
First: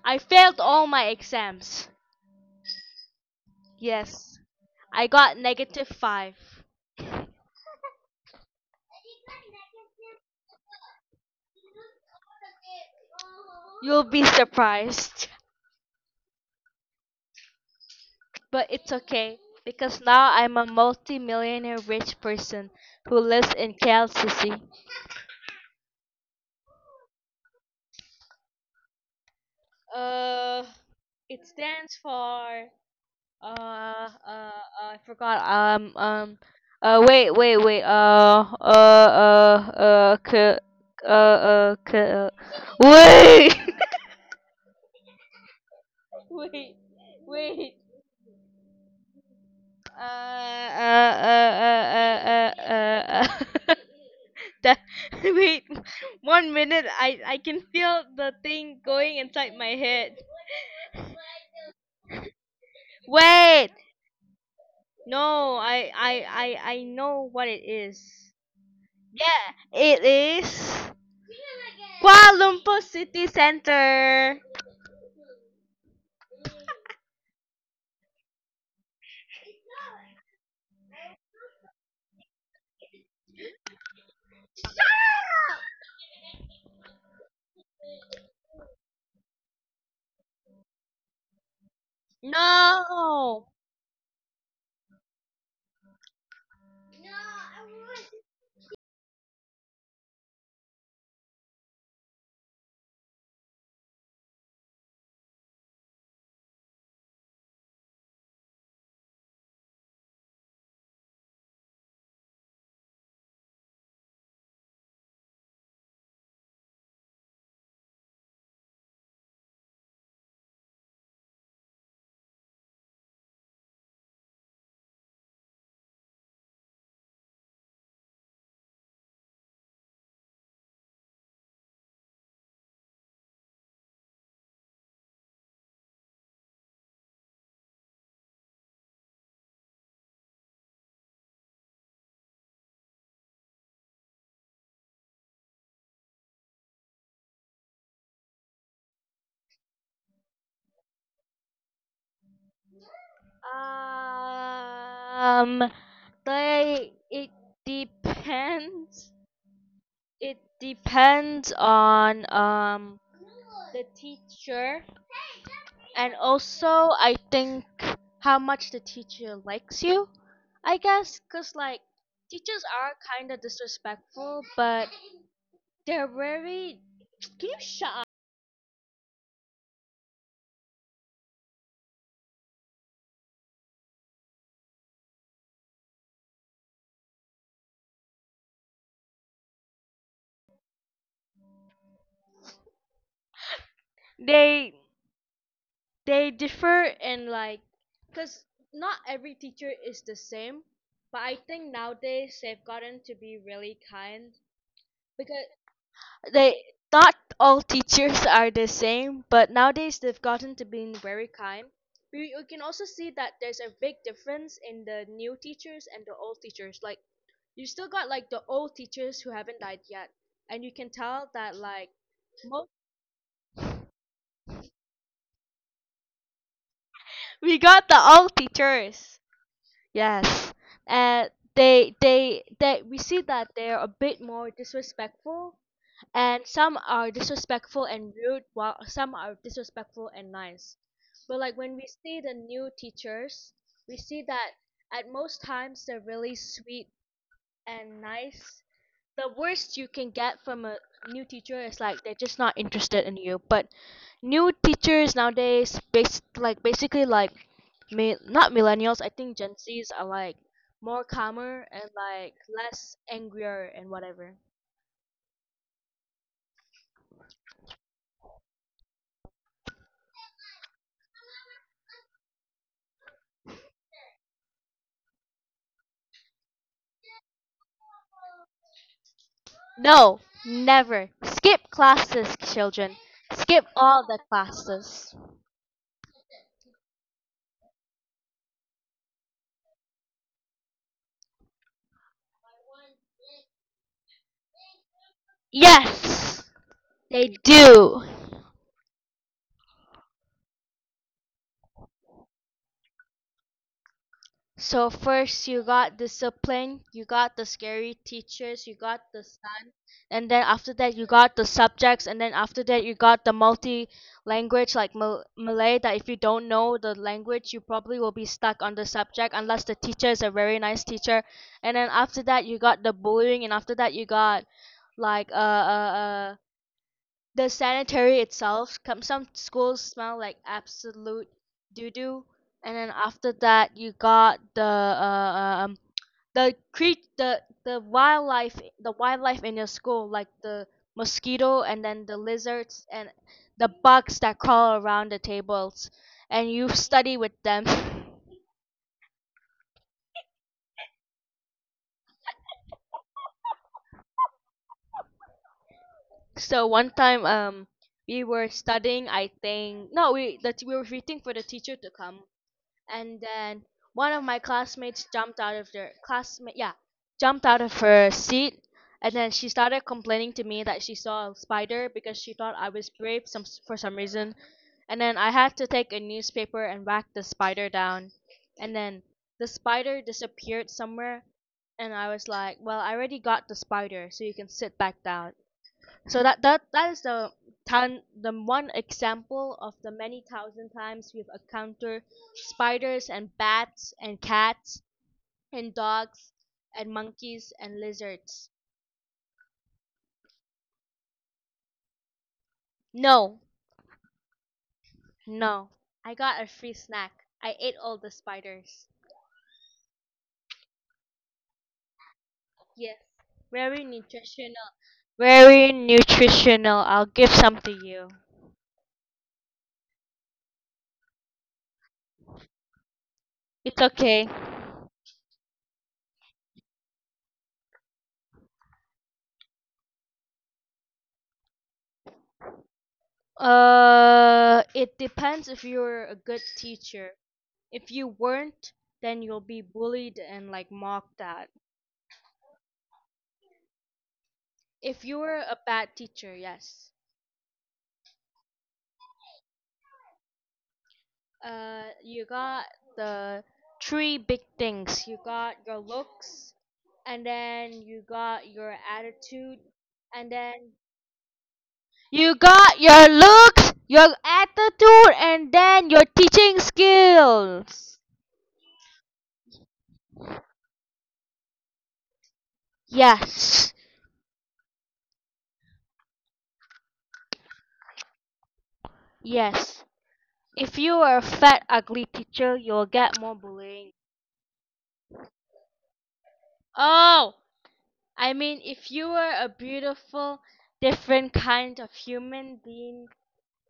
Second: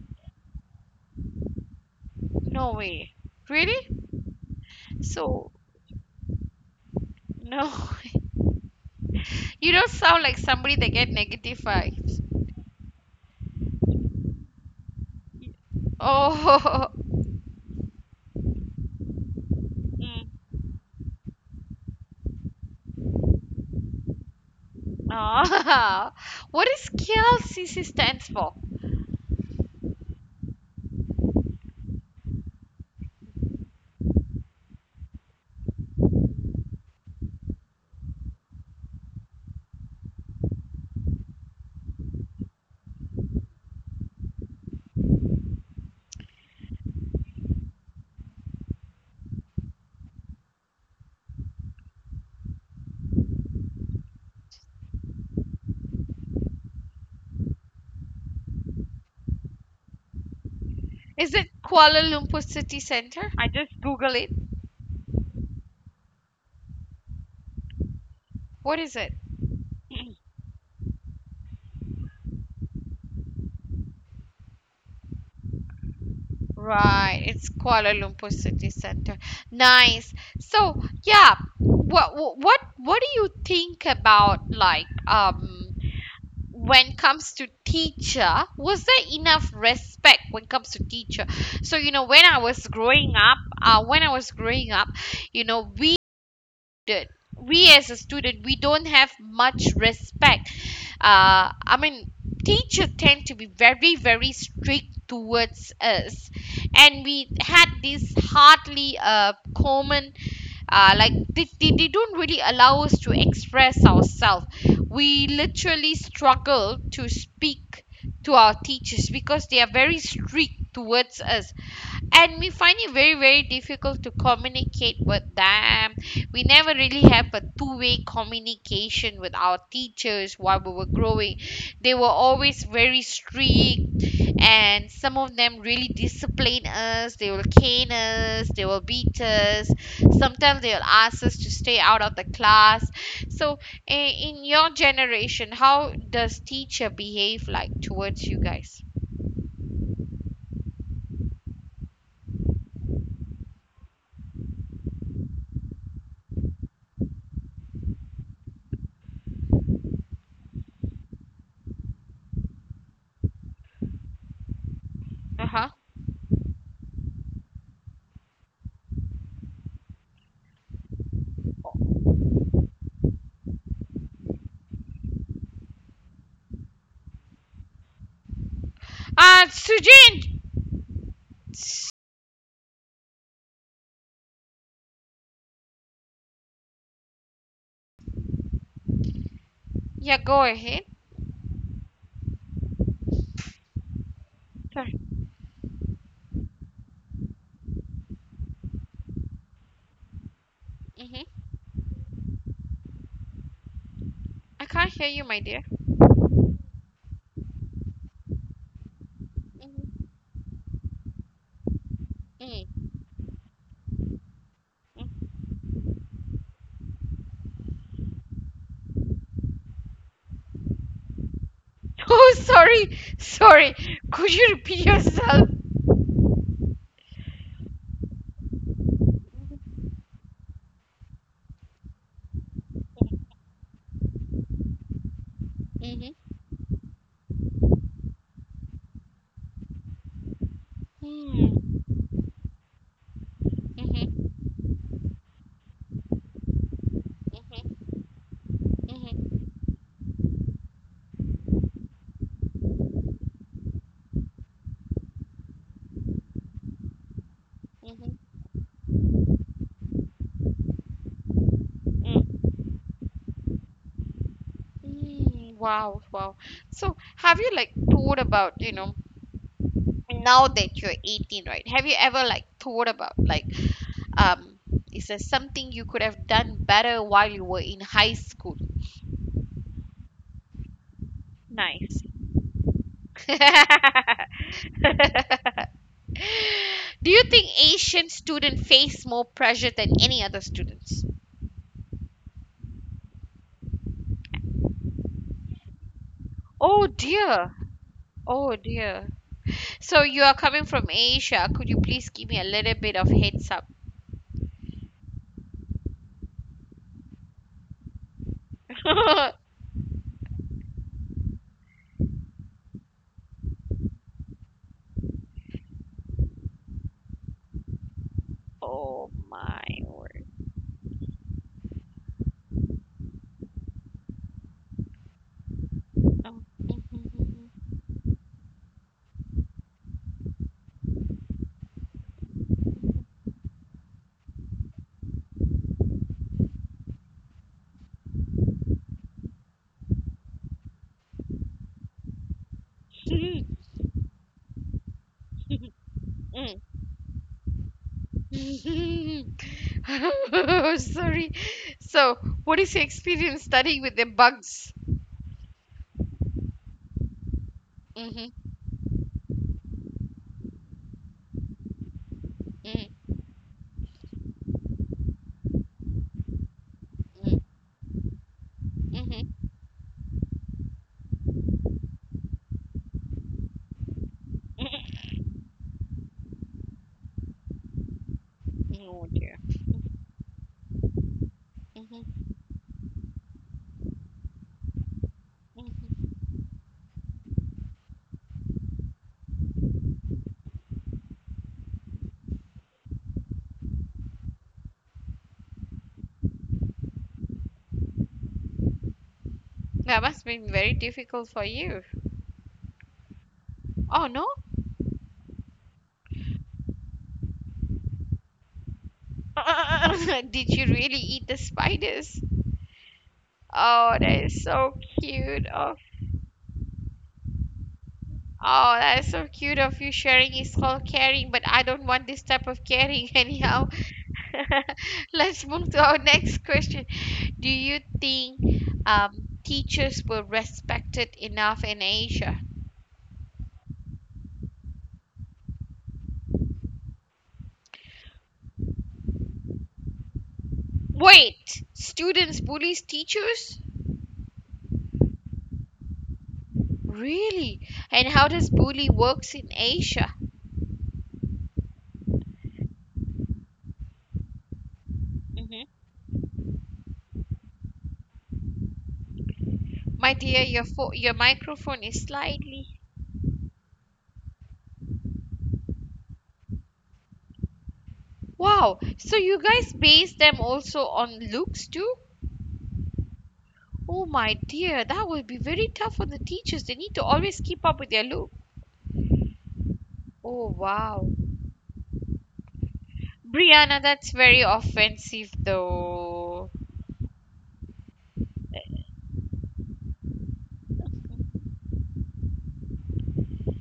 S2: I failed all my exams.
S1: No way. Really?
S2: Yes, I got
S1: So,
S2: negative five.
S1: no, you don't sound like somebody that get negative vibes.
S2: You'll be surprised,
S1: Oh,
S2: but it's okay because
S1: mm.
S2: now I'm a multi-millionaire rich person who lives in KLCC.
S1: Ah. What is KLCC stands for?
S2: Uh, it stands for I forgot wait wait wait k k wait wait wait uh uh uh uh uh uh uh that wait one minute. I can feel the thing going inside my head.
S1: Is it Kuala Lumpur City Center? I
S2: Wait,
S1: just Google it.
S2: no, I know what it is.
S1: What is it?
S2: Yeah, it
S1: Mm.
S2: is Kuala Lumpur City Center.
S1: Right, it's Kuala Lumpur City Center. Nice. So, yeah, what do you think about like when it comes to teacher, was there enough respect when it comes to teacher? So you know when I was growing up,
S2: No,
S1: when I was growing up, you know, we did. We as a student we don't have much respect. I mean, teacher tend to be very very strict towards us, and we had this hardly common, like they don't really allow us to express ourselves. We literally struggle to speak to our teachers because they are very strict towards us, and we find it very very difficult to communicate with them. We never really have a two-way communication with our teachers while we were growing. They were always very strict, and some of them really discipline us. They will cane us, they will beat us, sometimes they'll ask us to stay out of the class. So, in your generation, how does teacher behave like towards you guys?
S2: um, they it depends. It depends on the teacher.
S1: Uh-huh.
S2: And also, I think how much the teacher likes you, I guess, because like teachers are kind of disrespectful, but they're very. Can you shut up?
S1: Uh, sujin. Yeah, go ahead.
S2: They
S1: Sorry.
S2: they differ in like, because not every teacher is the same, but I
S1: Hmm.
S2: think nowadays they've gotten to be really kind
S1: I can't hear you,
S2: because
S1: my dear.
S2: They not all teachers are the same, but nowadays
S1: Mm-hmm.
S2: they've gotten to being very kind. We can also
S1: Mm.
S2: see that there's a big difference in the
S1: Mm.
S2: new teachers and the old teachers. Like you still got like the old teachers who haven't died yet, and you can tell that like
S1: Oh,
S2: most
S1: sorry. Sorry. Could you repeat yourself?
S2: we got the old teachers. Yes, and they we see that they're a bit more disrespectful,
S1: Mm-hmm.
S2: and some are disrespectful and rude, while some are disrespectful and nice. But like when
S1: Mm-hmm.
S2: we see the new teachers, we see
S1: Mm-hmm.
S2: that at most times they're really sweet and nice. The
S1: Mm-hmm.
S2: worst you can get from a new teacher is like they're just not interested in you. But new teachers nowadays like basically like
S1: Mm-hmm.
S2: not millennials, I think gen Z's are like more calmer and like
S1: Mm-hmm.
S2: less angrier and whatever.
S1: Wow, wow. So, have you like thought about, you know, now that you're 18, right? Have you ever like thought about like um is there something you could have done better while you were in high school?
S2: No, never. Skip
S1: Nice.
S2: classes, children. Skip all the classes.
S1: Do you think Asian students face more pressure than any other students?
S2: Yes,
S1: Oh
S2: they
S1: dear.
S2: do.
S1: Oh dear. So you are coming from Asia. Could you please give me a little bit of heads up?
S2: So first you got discipline, you got the scary teachers, you got the science, and then after that you got the subjects, and then after that you got the multi language like Malay, that if you don't know the language you probably will be stuck on the
S1: Oh
S2: subject unless
S1: my
S2: the teacher is a
S1: word.
S2: very nice teacher. And then after that you got the bullying, and after that you got like
S1: Oh.
S2: the sanitary itself. Come, some schools smell like absolute doo doo. And then after that you got the the wildlife, in your school, like the mosquito and then the lizards and the bugs that crawl around the tables, and you study with them.
S1: Mm. Sorry. So, what is your experience studying with the bugs?
S2: So one time, we were
S1: Mm-hmm.
S2: studying, I think no, we that we were waiting for the teacher to come, and
S1: Mm-hmm.
S2: then one of my classmates jumped out of their classmate yeah jumped out of her seat, and then she
S1: Mm-hmm.
S2: started complaining to me that she saw a spider because she thought I was brave some for some reason. And then I had to take a newspaper and whack the spider down, and
S1: Mm-hmm.
S2: then
S1: Oh dear.
S2: the spider disappeared somewhere. And I was
S1: Mm-hmm.
S2: like, well, I already got the spider, so you can sit back down.
S1: Mm-hmm.
S2: So that is the time the one example of the many thousand times we've encountered spiders and bats and cats and dogs and monkeys and lizards.
S1: That must have been very difficult for you.
S2: No,
S1: Oh no?
S2: no, I got a free snack. I ate all the spiders.
S1: Did you really eat the spiders?
S2: Yes, very
S1: Oh, that is
S2: nutritional.
S1: so cute
S2: Very
S1: of.
S2: nutritional, I'll give some to you.
S1: Oh, that is so cute of you, sharing is called caring, but I don't want this type of caring anyhow.
S2: It's okay.
S1: Let's move to our next question. Do you think um, teachers were respected enough in Asia?
S2: Uh, it depends if you're a good teacher. If you weren't, then you'll be bullied and like mocked at.
S1: Wait, students bullies teachers?
S2: If you were a bad teacher, yes.
S1: Really? And how does bully works in Asia?
S2: You got the three big things. You got
S1: Mhm.
S2: your looks, and then you got your attitude,
S1: My
S2: and
S1: dear, your
S2: then
S1: your microphone is
S2: you got
S1: slightly.
S2: your looks, your attitude, and then your teaching skills.
S1: Wow, so you guys base them also on looks too?
S2: Yes,
S1: Oh my dear, that will be very tough on the teachers. They need to always keep up with their look.
S2: yes.
S1: Oh
S2: If you
S1: wow.
S2: are a fat, ugly teacher, you'll get more
S1: Brianna,
S2: bullying.
S1: that's very offensive though.
S2: Oh, I mean, if you were a beautiful, different kind of human being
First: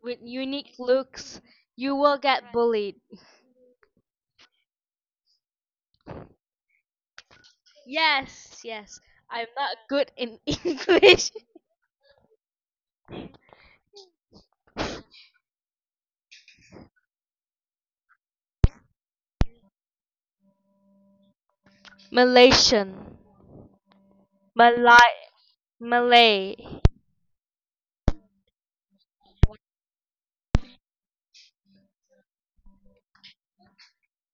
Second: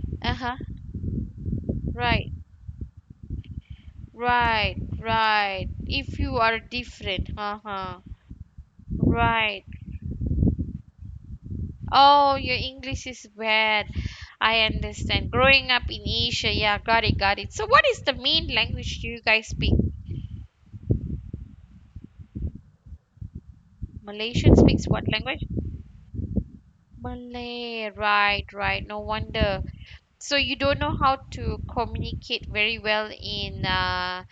S2: with
S1: Uh-huh.
S2: unique looks, you will
S1: Right.
S2: get bullied.
S1: Right. Right. If you are different. Uh-huh.
S2: Yes, yes. I'm
S1: Right.
S2: not good in English.
S1: Oh, your English is bad. I understand. Growing up in Asia, yeah, got it, got it. So, what is the main language you guys speak?
S2: Malaysian.
S1: Malaysian speaks what
S2: Malay.
S1: language?
S2: Malay.
S1: Malay, right, right. No wonder. So you don't know how to communicate very well in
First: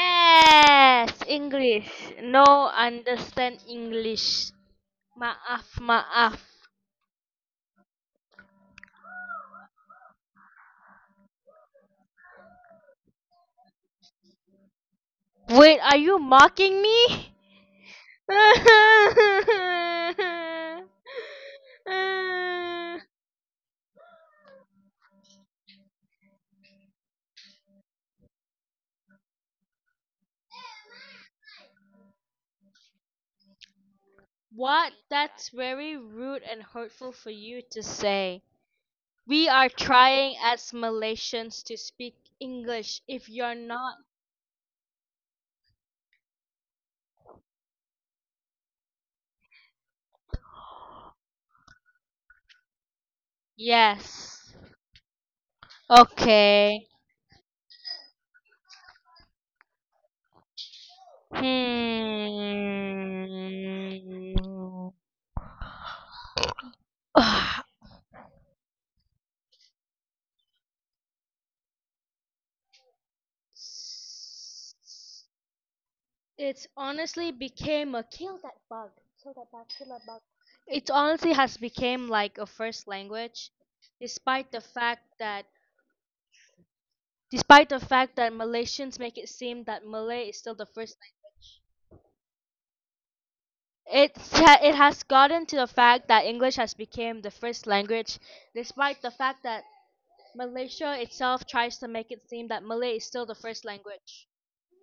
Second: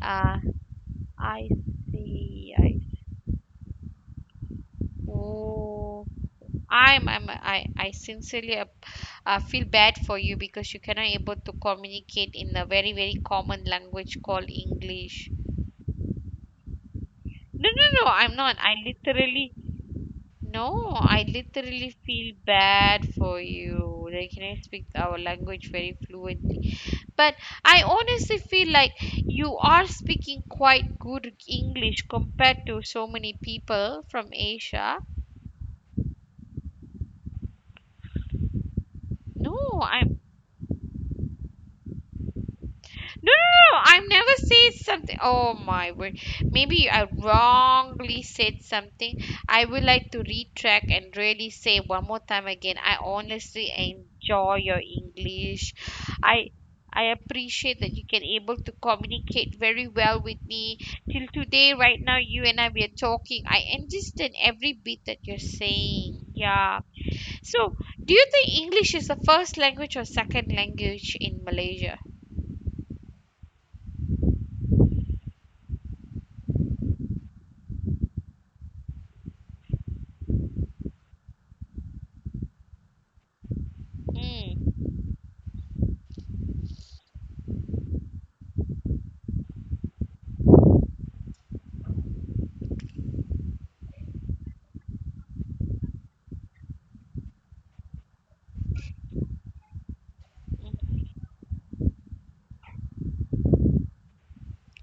S1: uh I
S2: English.
S1: see.
S2: No
S1: I
S2: understand English. Maaf,
S1: oh.
S2: maaf.
S1: I sincerely ap-, feel bad for you because you cannot able to communicate in a very very common language called English.
S2: Wait, are you mocking me?
S1: No, no, no, I'm not. I literally, no, I literally feel bad for you. Like, you know, you speak our language very fluently. But I honestly feel like you are speaking quite good English compared to so many people from
S2: What?
S1: Asia.
S2: That's very rude and hurtful for you to say. We
S1: No,
S2: are
S1: I'm
S2: trying as Malaysians to speak English. If
S1: no, no, no,
S2: you're
S1: no.
S2: not,
S1: I've never said something. Oh my word. Maybe I wrongly said something. I would like to retract and really say one more time again. I honestly
S2: yes.
S1: enjoy your English. I
S2: Okay.
S1: I appreciate that you can able to communicate very well with me. Till today, right
S2: Hmm.
S1: now, you and I we are talking. I understand every bit that you're saying. Yeah. So, do you think English is the first language or second language in Malaysia?
S2: S- It's honestly became a kill that bug, kill that bug, kill that bug. It honestly has become like a first language, despite the
S1: Hmm.
S2: fact that despite the fact that Malaysians make it seem that Malay is still the first language. It has gotten to the fact that English has become the first language, despite the fact that Malaysia itself tries to make it seem that Malay is still the first language.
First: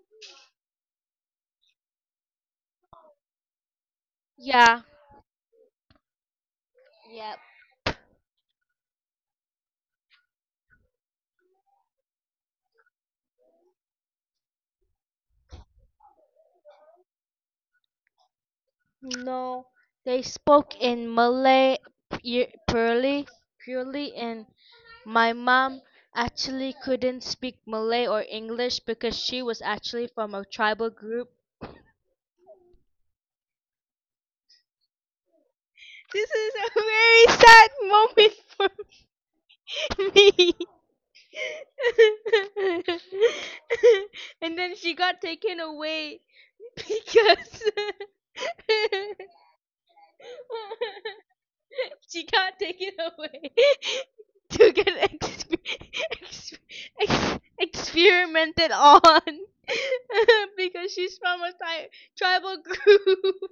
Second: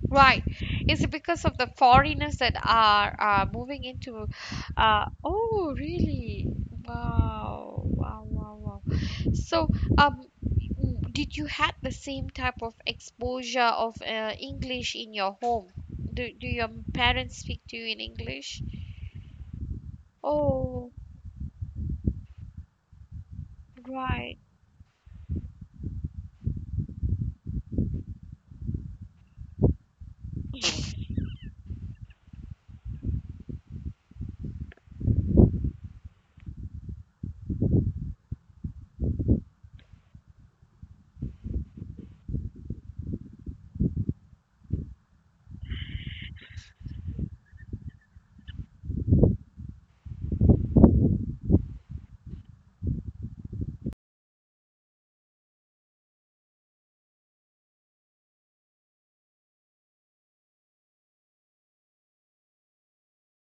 S1: Right. Is it because of the foreigners that are moving into
S2: Yeah.
S1: oh really?
S2: Yeah.
S1: Wow. Wow, wow, wow. So, um w- did you had the same type of exposure of English in your home? Do do your parents speak to you in English?
S2: No, they spoke
S1: Oh,
S2: in Malay purely,
S1: right.
S2: and my mom actually couldn't speak Malay or English because she was actually from a tribal group. This is a very sad moment for me. And then she got taken away because she can't take it away to get ex- experimented on because she's from a tribal group.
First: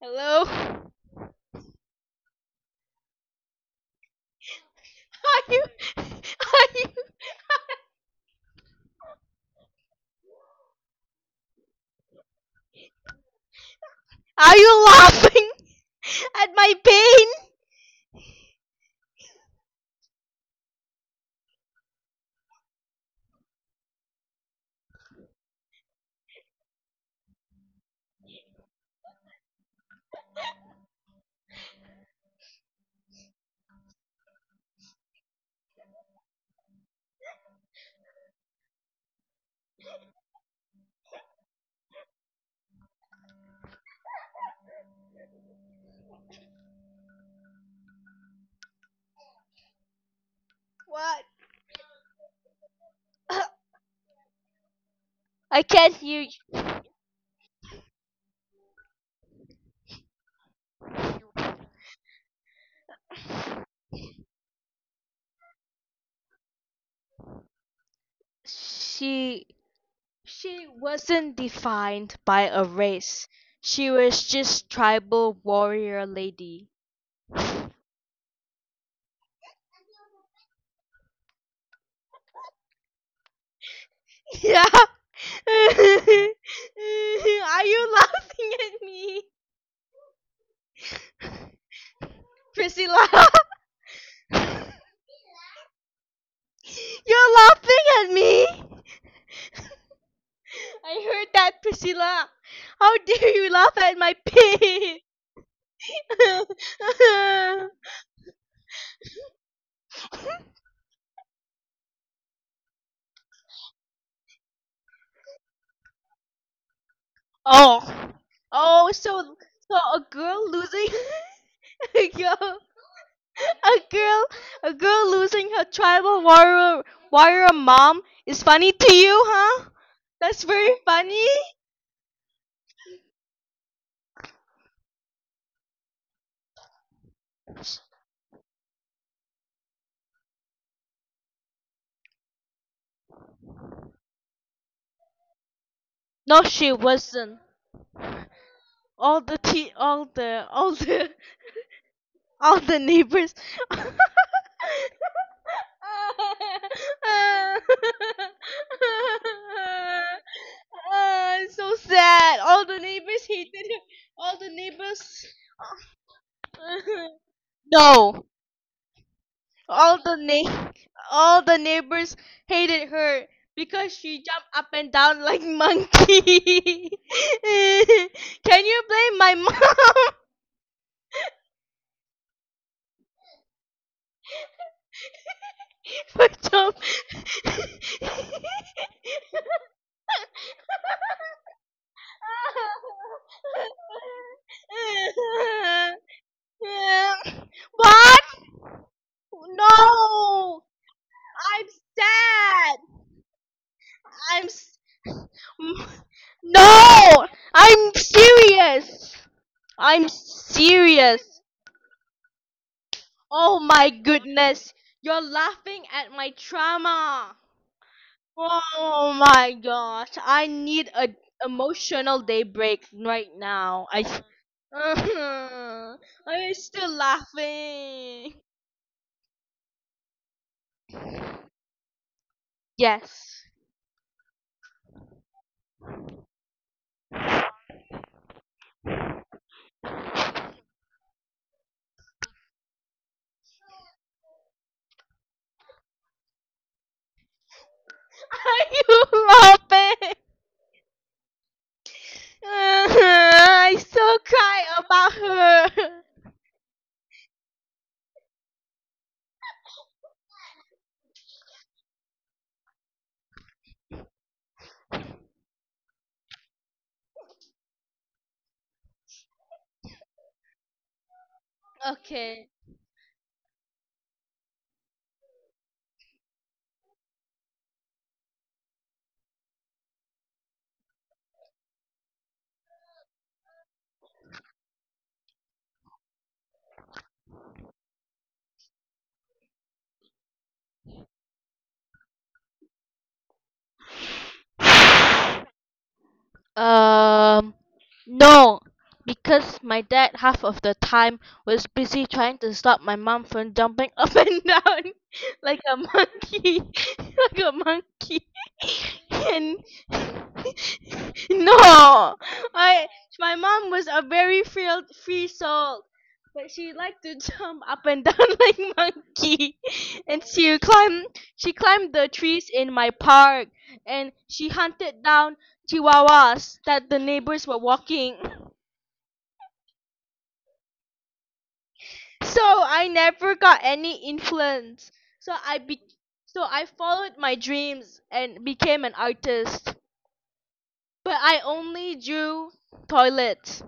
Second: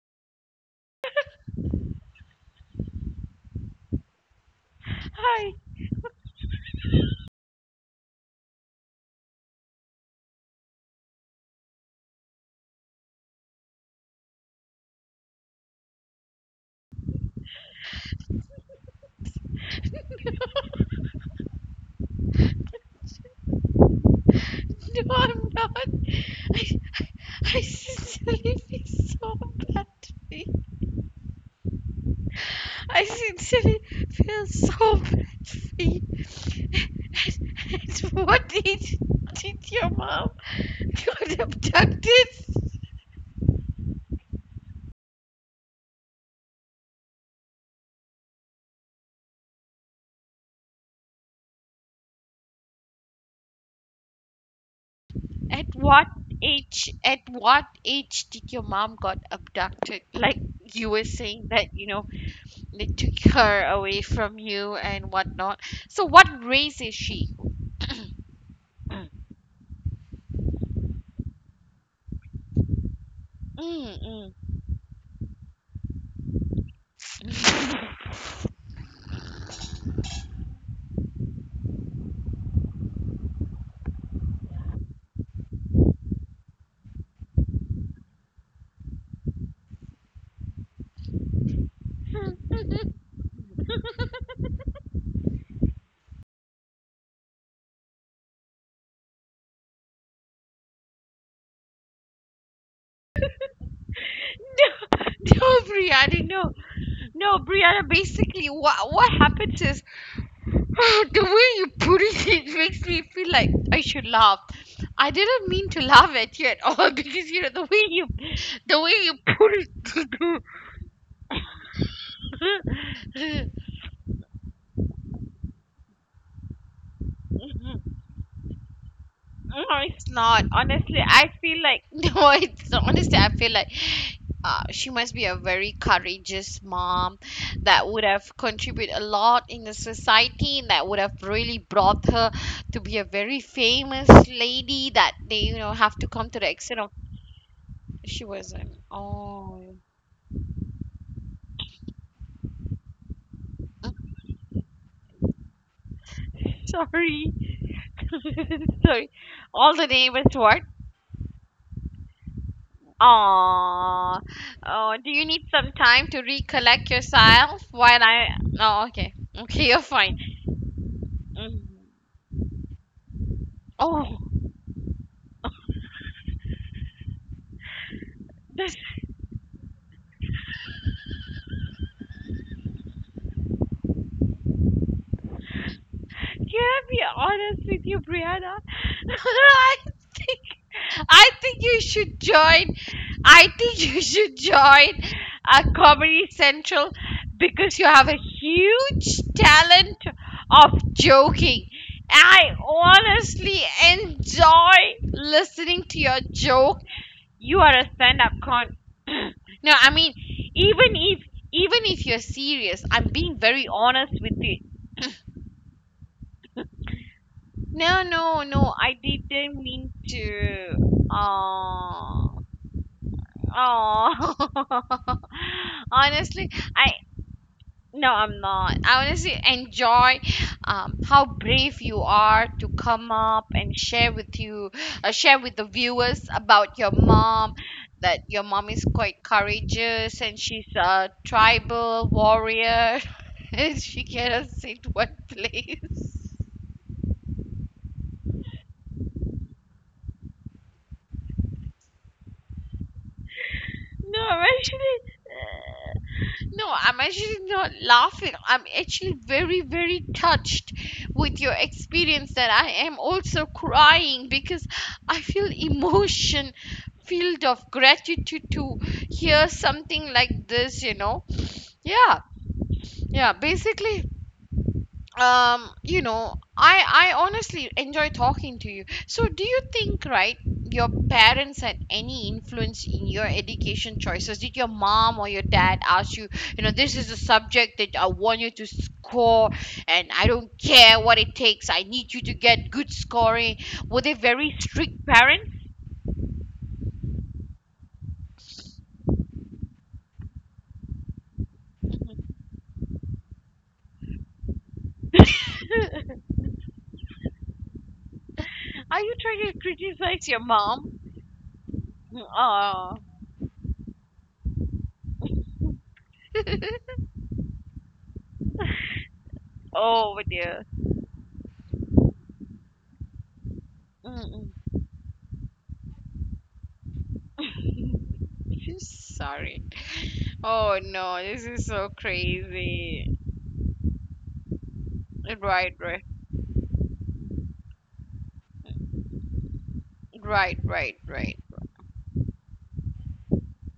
S2: Hello? Are
S1: Hi.
S2: you are you are you laughing at my pain?
S1: No, I'm not. I, I sincerely feel so bad for you. I sincerely feel so bad for you. And, and did your mom got abducted?
S2: I
S1: At
S2: can't
S1: what
S2: hear you.
S1: age? At what age did your mom got abducted? Like, you were saying that you know they took her away from you and whatnot. So what race is she?
S2: She She wasn't defined by a race. She
S1: Mm,
S2: was
S1: mm.
S2: just tribal warrior lady.
S1: No,
S2: Yeah. Are you laughing at me? Priscilla, you're laughing at me. I heard that, Priscilla. How dare you laugh at my pig?
S1: Brianna, no, no, Brianna. Basically, what happens is the way you put it, it makes me feel like I should laugh. I didn't mean to laugh at you at all because you know
S2: Oh.
S1: the way
S2: Oh,
S1: you
S2: so so a
S1: put
S2: girl losing a girl
S1: it.
S2: a girl a girl losing her tribal warrior warrior mom is funny to you,
S1: No,
S2: huh?
S1: it's not.
S2: That's very
S1: Honestly,
S2: funny.
S1: I feel like no, it's honestly, I feel like she must be a very courageous mom that would have contributed a lot in the society and that would have really brought her to be a very famous lady that they, you know, have to come to
S2: No,
S1: the
S2: she
S1: extent of.
S2: wasn't.
S1: She wasn't.
S2: All the tea,
S1: Oh,
S2: all the neighbors.
S1: sorry. Sorry. All the neighbors what?
S2: Ah, so sad. All the neighbors hated her.
S1: Aww.
S2: All the
S1: Oh, do you
S2: neighbors.
S1: need some time to recollect yourself while I?
S2: No,
S1: Oh, okay. Okay, you're
S2: All
S1: fine.
S2: the na- all the
S1: Mm.
S2: neighbors hated her because
S1: Oh,
S2: she jumped up and down like monkey. Can
S1: this
S2: you blame my mom for
S1: can
S2: jump?
S1: I be honest with you, Brianna? I think I think you should join. I think you should join a Comedy Central because you have a
S2: What?
S1: huge talent
S2: No!
S1: of
S2: I'm
S1: joking. I
S2: sad.
S1: honestly
S2: I'm s-
S1: enjoy listening to your jokes.
S2: no.
S1: You are a
S2: I'm
S1: stand-up con.
S2: serious.
S1: No, I
S2: I'm
S1: mean, even if
S2: serious.
S1: even if you're serious, I'm being
S2: Oh
S1: very
S2: my
S1: honest with you.
S2: goodness. You're laughing at my trauma.
S1: No, no, no, I
S2: Oh my
S1: didn't mean
S2: gosh. I
S1: to.
S2: need a emotional
S1: Oh,
S2: day break right now.
S1: oh.
S2: I Are
S1: Honestly,
S2: you still
S1: I no,
S2: laughing?
S1: I'm not. I honestly enjoy how brave you are to come
S2: Yes.
S1: up and share with you, share with the viewers about your mom. That your mom is quite courageous and she's a tribal warrior. She cannot sit one place.
S2: Are you laughing? I still
S1: No, I'm
S2: cry
S1: actually.
S2: about her.
S1: No, I'm actually not laughing. I'm actually very, very touched with your experience that I am also crying because I feel emotion filled of gratitude to hear something like this, you know. Yeah,
S2: Okay.
S1: yeah, basically you know I honestly enjoy talking to you. So do you think, right, your parents had any influence in your education choices? Did your mom or your dad ask you, you know, this is a subject that I want you to score, and I don't care what it takes, I need you to get good scoring. Were they very strict parents?
S2: Um, no, because my dad half of the time was busy trying to stop my mom from jumping up and down like a monkey, like a monkey.
S1: Are you trying to
S2: And
S1: criticize your
S2: no,
S1: mom? Oh.
S2: I my mom was a very free soul, but she liked to jump up and down like monkey,
S1: Oh
S2: and
S1: dear.
S2: she climbed the trees in my park,
S1: Mm,
S2: and she
S1: mm.
S2: hunted down chihuahuas that the neighbors were walking.
S1: Sorry. Oh no, this is so
S2: So I
S1: crazy.
S2: never got any influence. So I
S1: Right,
S2: be-
S1: right,
S2: so I followed my dreams and became an artist.
S1: right, right,
S2: But
S1: right.
S2: I only drew toilets.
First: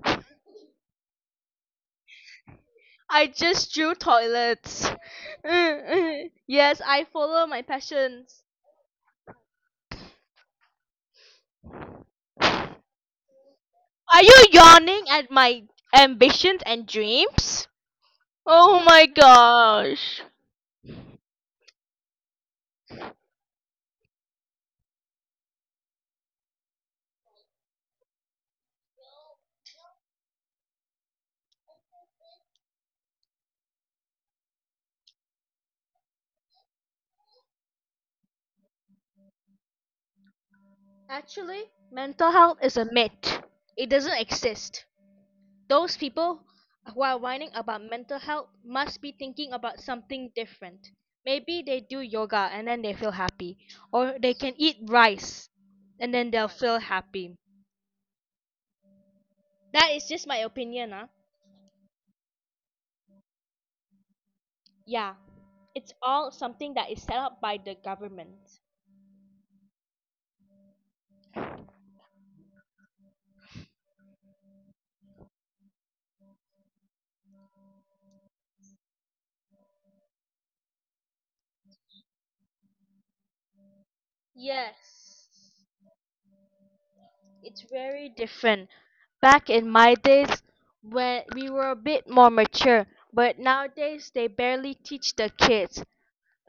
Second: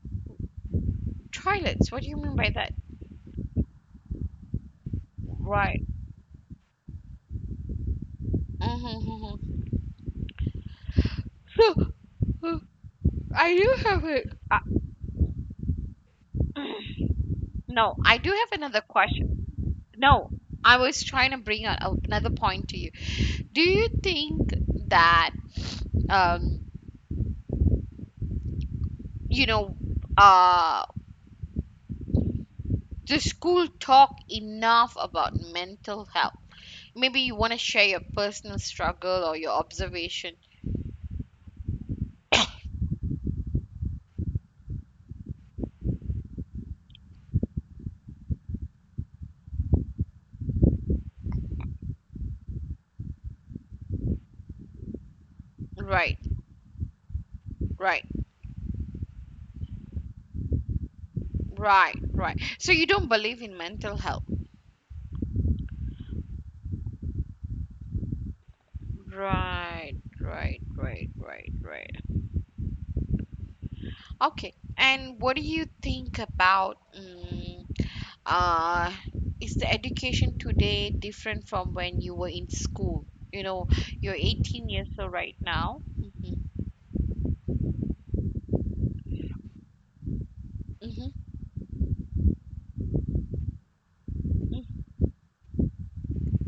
S1: Toilets, what do you mean by that?
S2: I just drew toilets.
S1: Right.
S2: Yes, I follow my passions.
S1: Mm-hmm. So, uh, I do have
S2: Are
S1: a.
S2: you yawning at my ambitions
S1: Uh,
S2: and dreams?
S1: no, I do have
S2: Oh
S1: another
S2: my
S1: question.
S2: gosh.
S1: No, I was trying to bring out another point to you. Do you think that, um, you know, uh, the school talk enough about mental health? Maybe you want to share your personal struggle or your observation.
S2: Actually, mental health is a myth. It doesn't exist. Those people who are whining about mental health must be thinking about something different. Maybe they do yoga and then they feel happy, or they can eat rice and
S1: Right,
S2: then they'll feel happy.
S1: right,
S2: That is just my opinion, huh?
S1: right, right. So you don't believe in mental health.
S2: Yeah, it's all something that is set up by the government.
S1: Right, right, right, right, right. Okay. And what do you think about uh is the education today different from when you were in school? You know, you're 18 years old
S2: Yes,
S1: right now. Mm-hmm.
S2: it's very different. Back in my days, when
S1: Mm-hmm.
S2: we were a bit more mature, but nowadays they barely
S1: Mm-hmm.
S2: teach the kids.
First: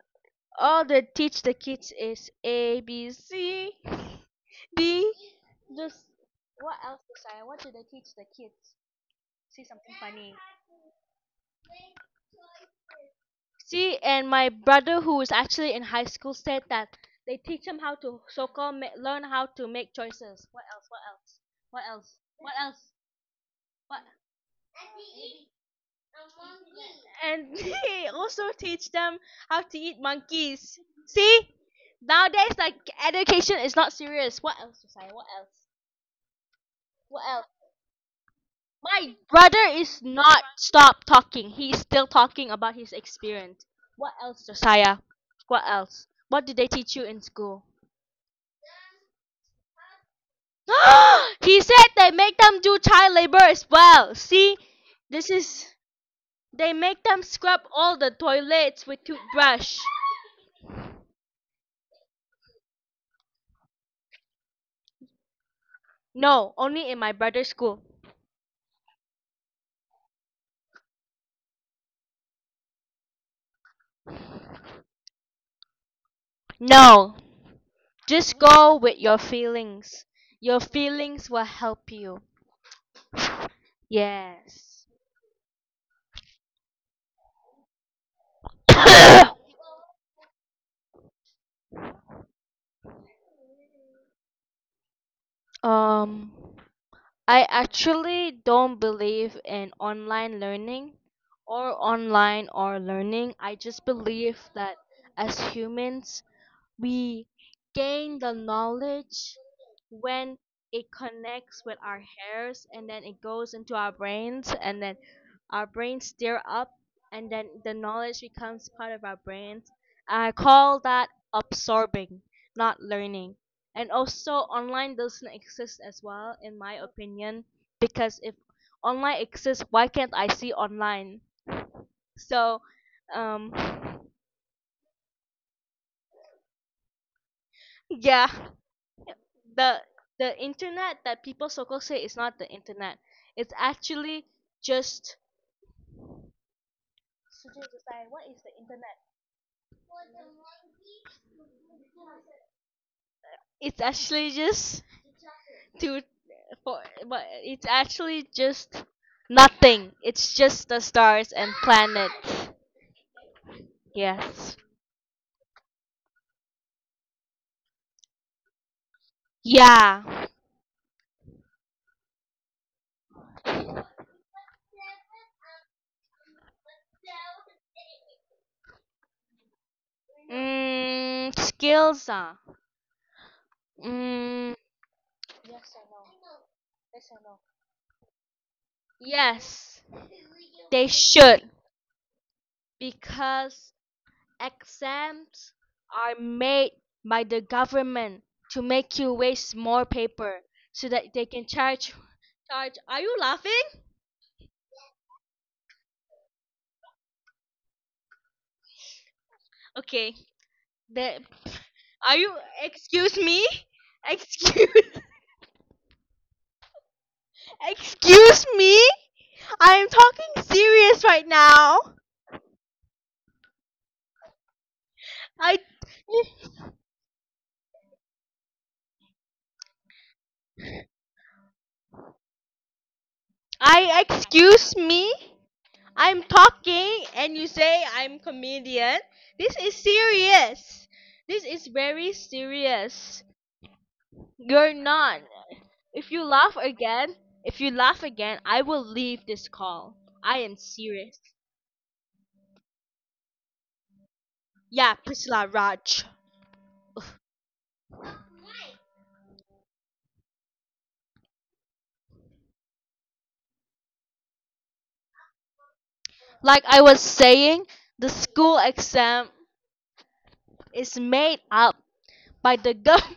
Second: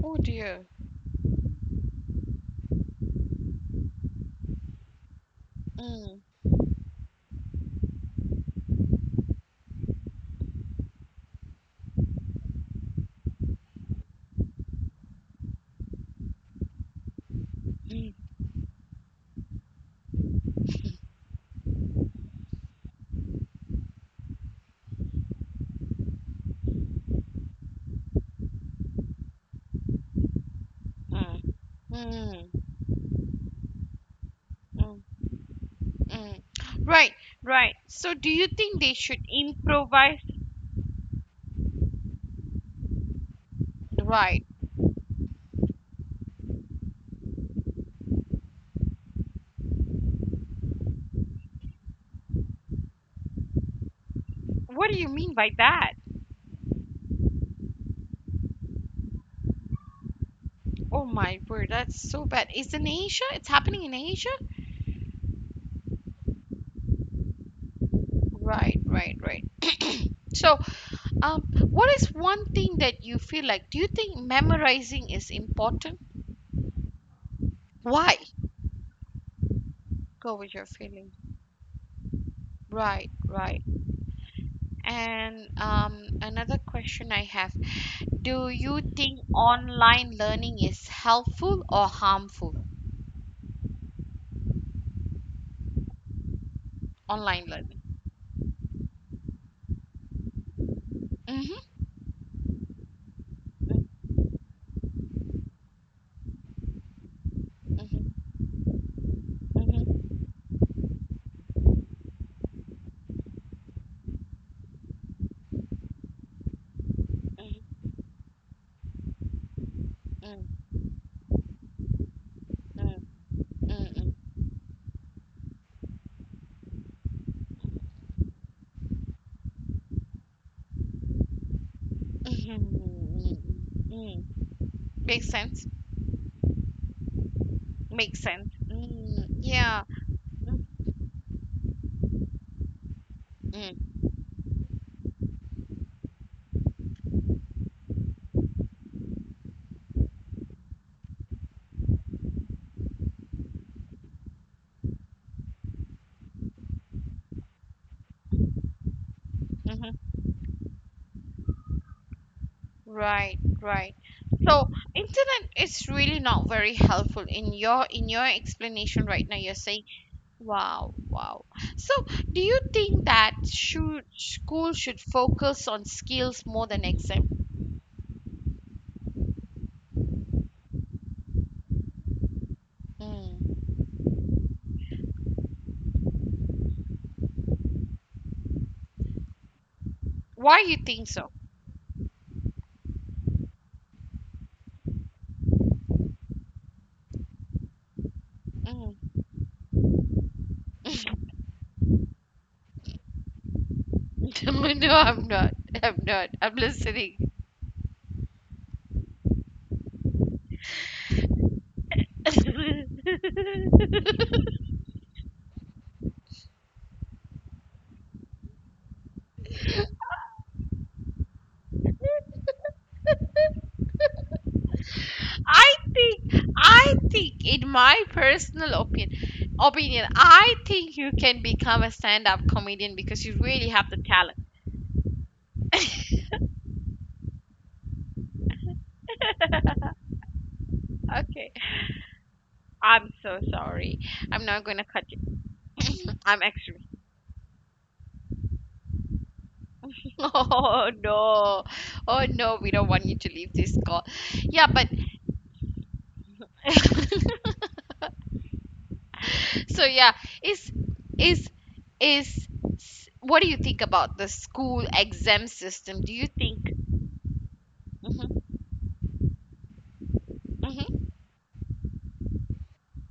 S1: Oh dear.
S2: All they teach the kids is A, B, C, D. Just
S1: Mm-hmm.
S2: what else, Josiah? What do they teach the kids? See something funny. See, and my brother, who is actually in high school, said that they teach them how to so-called learn how to make choices. What else? What else? What else? What else? What? And they also teach them how to eat monkeys. See, nowadays,
S1: Mm-hmm.
S2: like, education is not serious. What else, Josiah? What else?
S1: Mm. Right,
S2: What else?
S1: right. So do you think they
S2: My
S1: should
S2: brother is
S1: improvise?
S2: not stop talking. He's still talking about his experience. What else,
S1: Right.
S2: Josiah? What else? What did they teach you in school? He said they make them do child labor as well. See,
S1: What do you
S2: this
S1: mean by
S2: is
S1: that?
S2: they make them scrub all the toilets with toothbrush.
S1: Oh my word, that's so bad. It's in Asia? It's happening in Asia?
S2: "No, only in my brother's school."
S1: Right, right, right. So, um, what is one thing that you feel like? Do you think memorizing is important?
S2: "No,
S1: Why?
S2: just go with your feelings.
S1: Go with
S2: Your
S1: your feeling.
S2: feelings will help you."
S1: Right, right.
S2: "Yes."
S1: And another question I have. Do you think online learning is helpful or harmful?
S2: "Um,
S1: Online
S2: I
S1: learning.
S2: actually don't believe in online learning
S1: Mhm.
S2: or online or learning. I
S1: Mhm,
S2: just believe that as humans we gain the knowledge
S1: mhm, mhm,
S2: when it connects with our hairs, and then it goes into our brains, and then our brains stir up, and then
S1: mm,
S2: the knowledge becomes part of our brains. I
S1: mm,
S2: call that absorbing, not
S1: mm,
S2: learning. And
S1: mm,
S2: also online doesn't exist as well, in my opinion, because if online exists, why can't I see online?
S1: mhm,
S2: So
S1: mm,
S2: um
S1: mm. Makes sense. Makes
S2: yeah.
S1: sense. Mm,
S2: Yep. the
S1: yeah.
S2: the
S1: Mm,
S2: internet that people so called say is not the internet. It's
S1: mm,
S2: actually just, what is the internet? It's actually just to, for, but it's actually just
S1: mhm.
S2: nothing. It's just the stars and planets.
S1: Right, right.
S2: Yes.
S1: So internet is really not very helpful in your explanation right now. You're saying,
S2: Yeah.
S1: wow, wow. So do you think that should school should focus on skills more than exam?
S2: Mm, skills ah.
S1: Mm.
S2: Mm, yes.
S1: Why you
S2: They
S1: think so?
S2: should, because exams are made by the government to
S1: Mm.
S2: make you waste more paper so that they can charge. Are you laughing?
S1: No, I'm not. I'm not. I'm listening.
S2: Okay. The are you
S1: I
S2: excuse me? Excuse excuse me? I am talking serious right now. I
S1: I think, in my personal opinion, I think you can become a stand-up comedian because you really have the
S2: I
S1: talent.
S2: excuse me. I'm talking and you say I'm comedian. This is serious. This
S1: Okay,
S2: is very
S1: I'm
S2: serious.
S1: so sorry. I'm not
S2: You're
S1: gonna cut you.
S2: not. If you
S1: I'm
S2: laugh
S1: extreme.
S2: again, if you laugh again, I will leave this call. I am
S1: Oh
S2: serious.
S1: no, oh no, we don't want you to leave this call. Yeah, but
S2: Yeah, Priscilla Raj.
S1: so yeah, is is is what do you think about the school exam system? Do you
S2: Like
S1: think?
S2: I was saying, the
S1: Hmm,
S2: school exam is
S1: hmm,
S2: made up by the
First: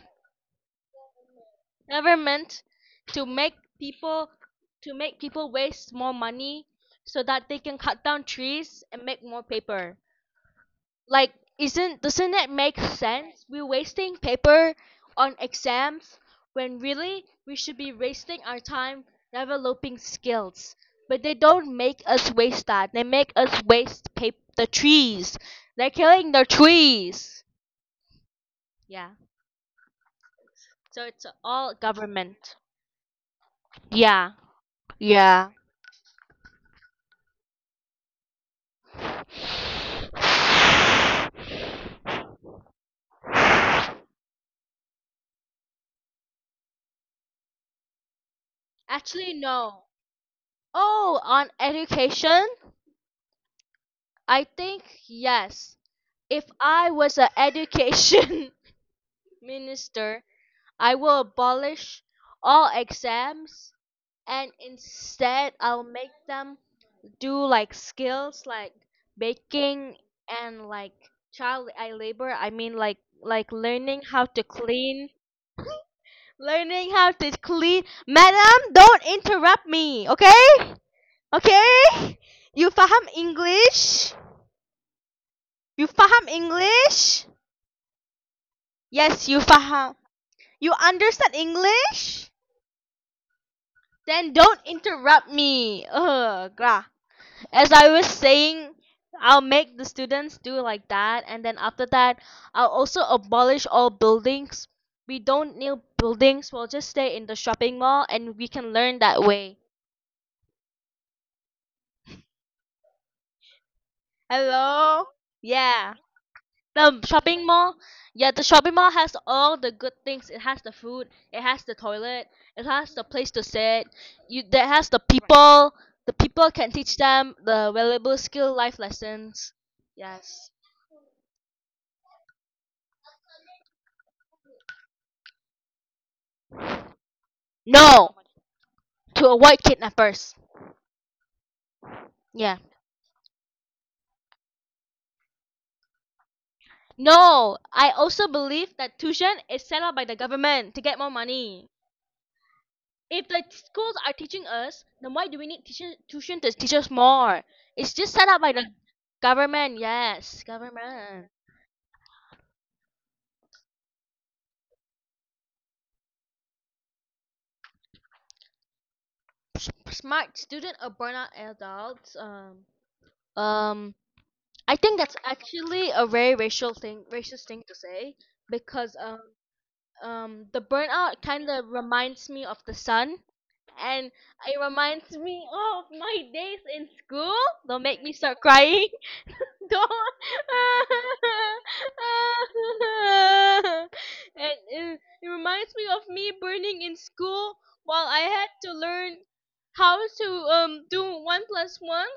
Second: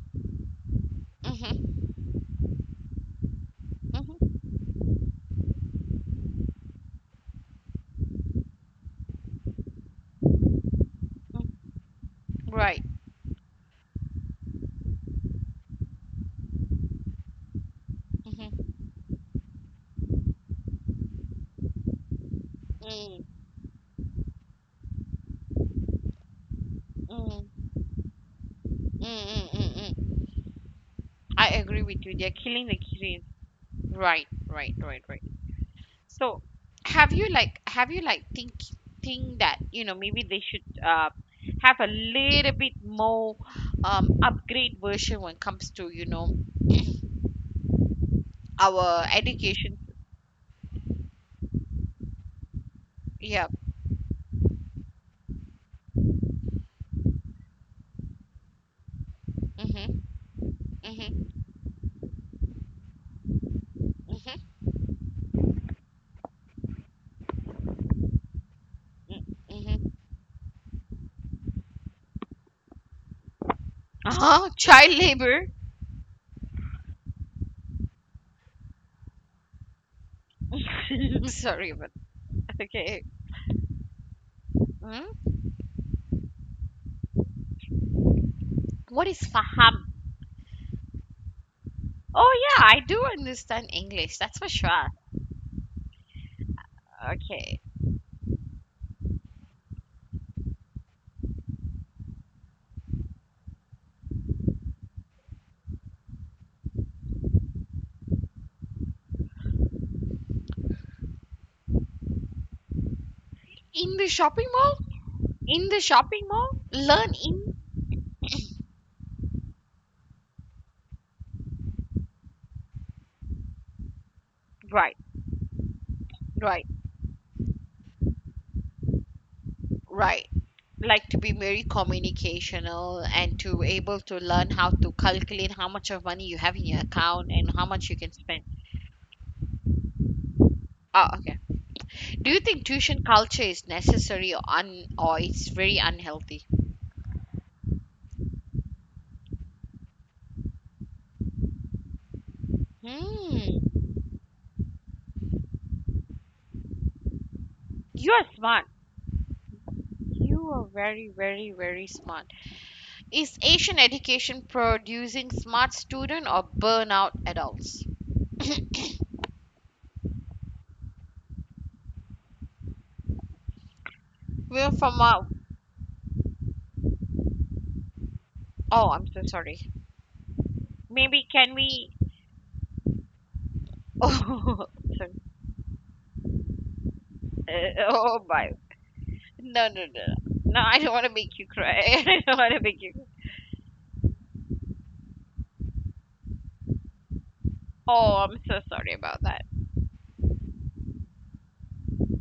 S1: hmm,
S2: government to make people,
S1: hmm.
S2: waste more money so that they can cut down trees and make more paper. Like, isn't doesn't that make
S1: Right.
S2: sense? We're wasting paper on exams when really we should be wasting our
S1: Hmm.
S2: time developing skills. But they don't make us waste that. They
S1: Mm,
S2: make us waste the trees. They're killing the
S1: mm, mm,
S2: trees. Yeah.
S1: mm, mm, mm.
S2: So it's
S1: I agree
S2: all
S1: with you. They're
S2: government.
S1: killing the kids. Right,
S2: Yeah.
S1: right, right, right.
S2: Yeah.
S1: So, have you like think that you know maybe they should have a little bit more upgrade version when it comes to our
S2: Actually,
S1: education.
S2: no. Oh, on education?
S1: Yep.
S2: I think yes. If I was an education
S1: Mhm.
S2: minister, I will
S1: Mhm.
S2: abolish all exams,
S1: Mhm.
S2: and instead I'll make them do like skills, like
S1: Mm, mhm.
S2: baking and like child, I labor, I mean, like learning how
S1: Ah,
S2: to
S1: child
S2: clean,
S1: labor.
S2: madam, don't interrupt me, okay?
S1: Sorry, but
S2: Okay, you
S1: okay.
S2: faham English?
S1: Hmm?
S2: You faham English?
S1: What is
S2: Yes, you
S1: faham?
S2: faham. You understand
S1: Oh
S2: English.
S1: yeah, I do understand English. That's for
S2: Then don't
S1: sure.
S2: interrupt me, ugh, grah.
S1: Okay.
S2: As I was saying, I'll make the students do like that, and then after that, I'll also abolish all buildings. We don't need buildings. We'll just stay in the shopping mall, and we can learn that way.
S1: In the shopping mall?
S2: Hello.
S1: In the
S2: Yeah.
S1: shopping mall? Learn
S2: The
S1: in,
S2: shopping mall, yeah, the shopping mall has all the good things. It has the food, it has the toilet, it has the place to sit. You, that
S1: right,
S2: has the people. The
S1: right,
S2: people can teach them the valuable skill life lessons.
S1: right.
S2: Yes.
S1: Like to be very communicational and to able to learn how to calculate how much of money you have in your account and how much you can
S2: No,
S1: spend.
S2: to avoid kidnappers.
S1: Oh, okay. Do you think
S2: Yeah.
S1: tuition culture is necessary or un or it's very unhealthy?
S2: No, I also believe that tuition is set up by the government to get more money. If the
S1: Hmm.
S2: schools are teaching us, then why do we need tuition to teach us more? It's
S1: You are
S2: just set up by
S1: smart.
S2: the government.
S1: You
S2: Yes,
S1: are very,
S2: government.
S1: very, very smart. Is Asian education producing smart student or burnout adults?
S2: Smart student or burnout adults. Um,
S1: We're
S2: I think
S1: from
S2: that's
S1: our.
S2: actually a very racial thing, racist thing to say,
S1: Oh,
S2: because.
S1: I'm so sorry.
S2: The burnout
S1: Maybe
S2: kind
S1: can
S2: of
S1: we?
S2: reminds me of the sun, and it
S1: Oh,
S2: reminds
S1: sorry.
S2: me of my days in school. Don't make me
S1: Oh,
S2: start
S1: bye.
S2: crying. Don't.
S1: No, no, no, no. No, I don't want to make you cry. I don't want to make you.
S2: And it reminds me of me burning in school while
S1: Oh,
S2: I
S1: I'm
S2: had
S1: so
S2: to
S1: sorry
S2: learn
S1: about that.
S2: how to do one plus one.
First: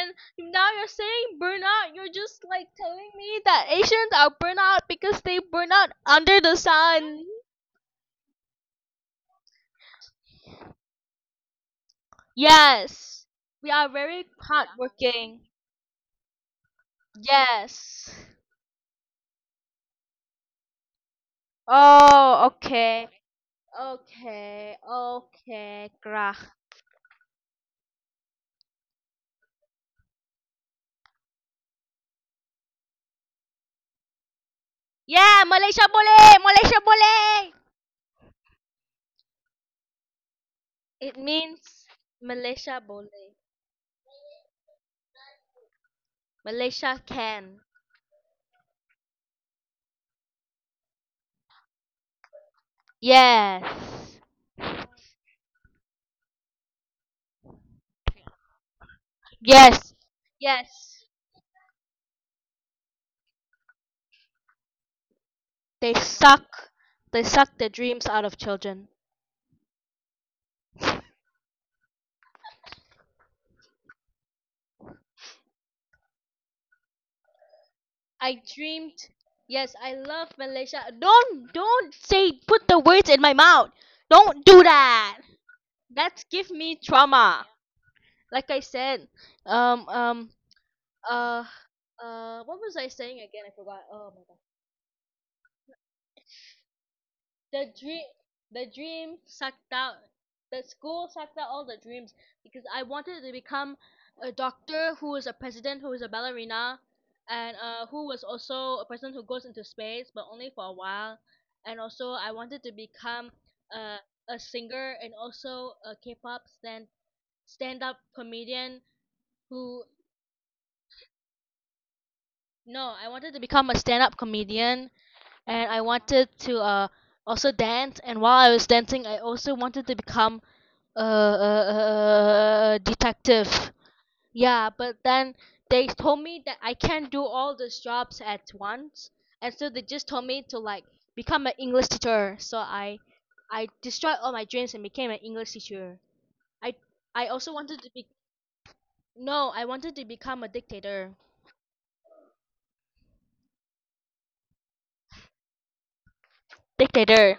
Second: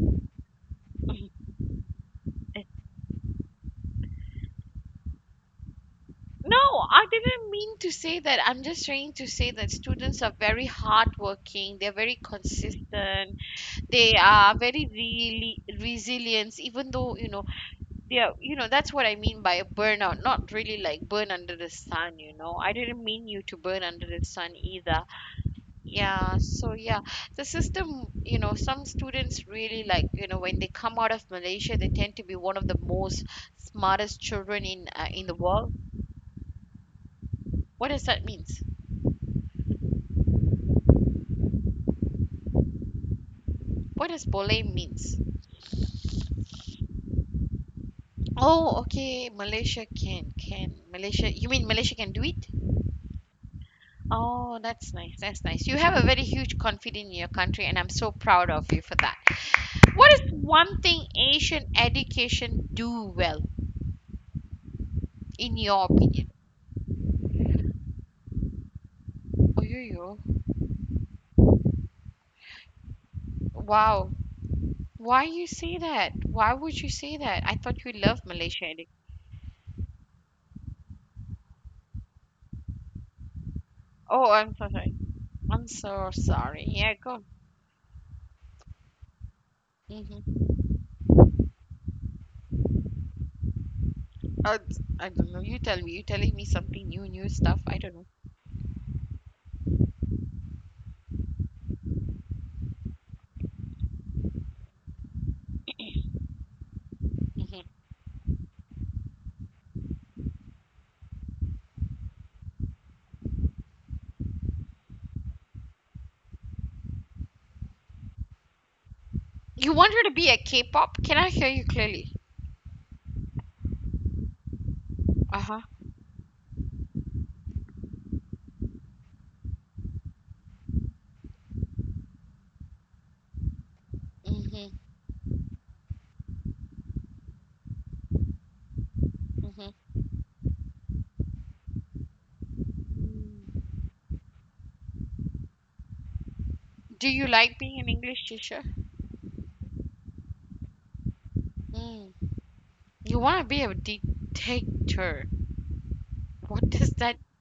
S2: And now you're saying burnout. You're just like telling me that Asians are burnout because they burn out under
S1: No,
S2: the
S1: I
S2: sun.
S1: didn't mean to say that. I'm just trying to say that students are very hardworking. They're very
S2: Yes,
S1: consistent.
S2: we are
S1: They
S2: very
S1: are very
S2: hardworking.
S1: really resilient, even though,
S2: Yes.
S1: they are, that's what I mean by a burnout, not really like burn under the sun.
S2: Oh,
S1: I didn't
S2: okay.
S1: mean you to burn under the sun
S2: Okay,
S1: either.
S2: okay, grah.
S1: Yeah, so yeah, the system, some students really like, when they come out of Malaysia, they tend to be one of the most smartest children in the
S2: Yeah,
S1: world.
S2: Malaysia boleh, Malaysia boleh.
S1: What does that mean?
S2: It means Malaysia boleh.
S1: What does boleh means?
S2: Malaysia can.
S1: Oh, okay. Malaysia can. Can Malaysia, you mean Malaysia can do it?
S2: Yes.
S1: Oh, that's nice. That's nice. You have a very huge confidence in your country, and I'm so proud of you for that. What is
S2: Yes.
S1: one thing
S2: Yes.
S1: Asian education do well in your
S2: They
S1: opinion?
S2: suck. They suck the dreams out of children.
S1: Oh yo, yo. Wow. Why you say that? Why would you say that? I thought you love
S2: I
S1: Malaysia edu-.
S2: dreamed. Yes, I love Malaysia. Don't say put the words in my mouth.
S1: Oh,
S2: Don't
S1: I'm
S2: do
S1: so sorry.
S2: that.
S1: I'm so
S2: That give
S1: sorry,
S2: me
S1: yeah, go.
S2: trauma. Like I said, um um
S1: Hmm.
S2: uh what was I saying again? I forgot. Oh my god.
S1: I don't know. You tell me. You're telling me something new, new stuff.
S2: the
S1: I don't
S2: dream
S1: know.
S2: the dream sucked out the school sucked out all the dreams, because I wanted to become a doctor who is a president who is a ballerina, and
S1: Mhm.
S2: who was also a person who goes into space, but only for a while. And also I wanted to become uh, a singer, and also a K-pop stand-up comedian
S1: You
S2: who,
S1: want her to be a K-pop? Can I hear you clearly?
S2: no, I wanted to become a stand-up comedian.
S1: Uh-huh.
S2: And I wanted to also dance, and while I was dancing I also wanted to become uh, uh, detective. Yeah,
S1: Mm-hmm.
S2: but then they told me that I can't do all those jobs at once, and so they just told me to like become an English teacher. So I
S1: Mm-hmm.
S2: destroyed all my dreams and became an English teacher. I,
S1: Do
S2: I
S1: you
S2: also
S1: like being
S2: wanted
S1: an
S2: to be,
S1: English teacher?
S2: no, I wanted to become a dictator.
S1: Mm. You want to be a dictator. What does that
S2: Dictator.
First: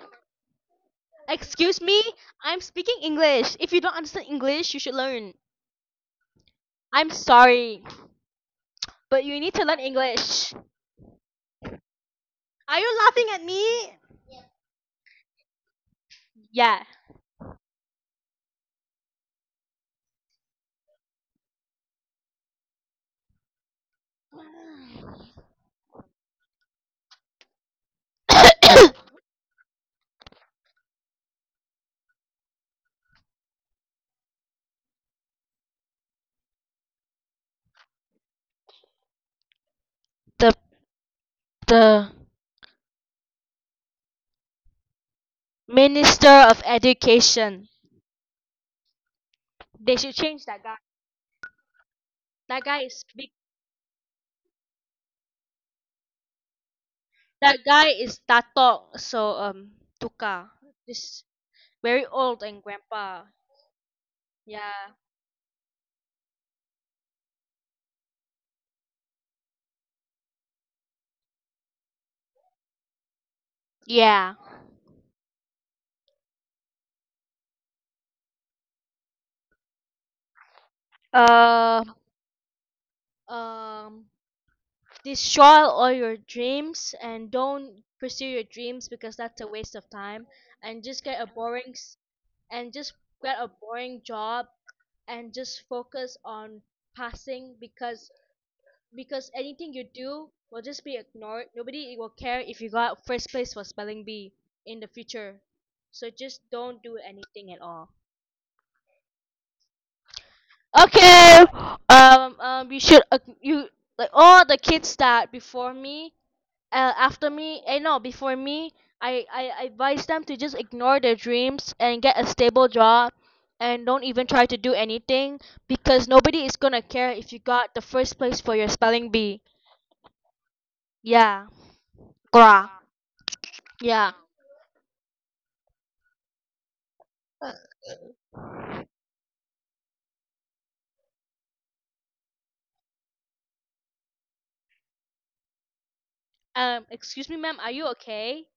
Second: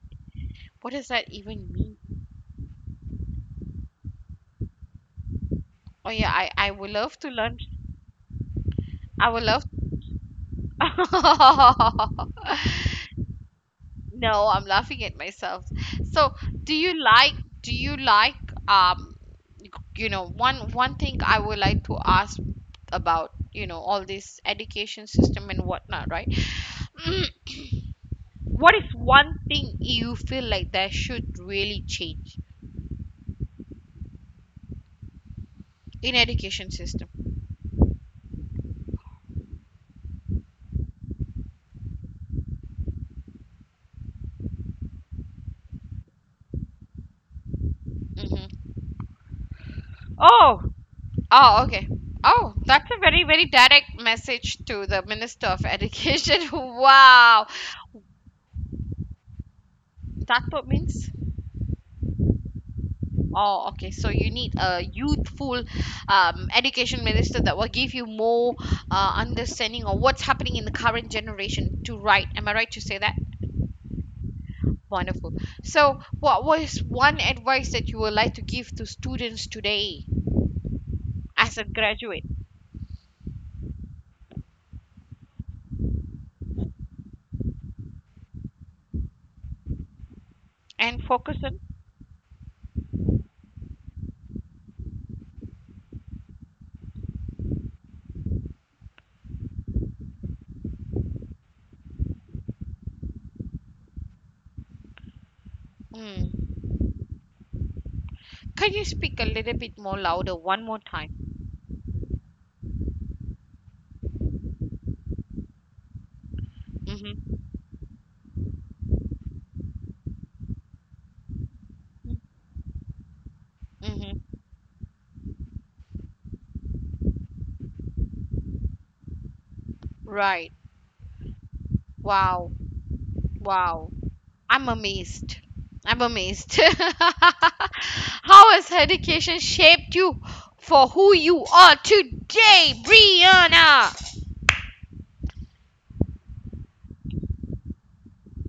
S1: what does that even
S2: Excuse
S1: mean?
S2: me, I'm speaking English. If you don't understand English, you should learn.
S1: Oh yeah, I would
S2: I'm
S1: love to learn.
S2: sorry, but
S1: I
S2: you
S1: would
S2: need
S1: love.
S2: to learn English. Are you laughing at me?
S1: No, I'm laughing at myself. So, do
S2: Yeah.
S1: you like do you like um one thing I would like to ask about all this education system and whatnot, right? Mm. What is one thing you feel like that should really change in education system?
S2: the the Minister of Education.
S1: Hmm.
S2: They should change that
S1: Oh,
S2: guy.
S1: oh, okay. Oh,
S2: That guy
S1: that's a
S2: is
S1: very
S2: big.
S1: very direct message to the Minister of Education. Wow,
S2: That guy is tatok. So, Tuka.
S1: that's what means.
S2: This very old and grandpa.
S1: Oh, okay. So you need a
S2: Yeah.
S1: youthful education minister that will give you more understanding of what's happening in the current generation to write. Am I right to say that?
S2: Yeah.
S1: Wonderful. So, what was one advice that you would like to give to students today as a
S2: Uh,
S1: graduate
S2: um, Destroy all your dreams and don't pursue your dreams, because that's a waste of time. And
S1: and
S2: just get a
S1: focus on?
S2: boring s- and just get a boring job and just focus on passing, because anything you do will just be ignored. Nobody will care if you got first place for spelling bee in the future, so
S1: Mm.
S2: just don't do anything at all.
S1: Can you speak a little bit more louder one more time?
S2: Okay. You should, you like all the kids that before me, after
S1: Mm-hmm.
S2: me, eh, no, before me. I advise them to just ignore their dreams and get a stable job and don't even try
S1: Mm-hmm.
S2: to do anything, because nobody is gonna care if you got the first place for your spelling bee.
S1: Right.
S2: Yeah. Gra.
S1: Wow. Wow.
S2: Yeah.
S1: I'm amazed. I'm amazed. How has education shaped you for who you are today, Brianna?
S2: Excuse me, ma'am, are you okay?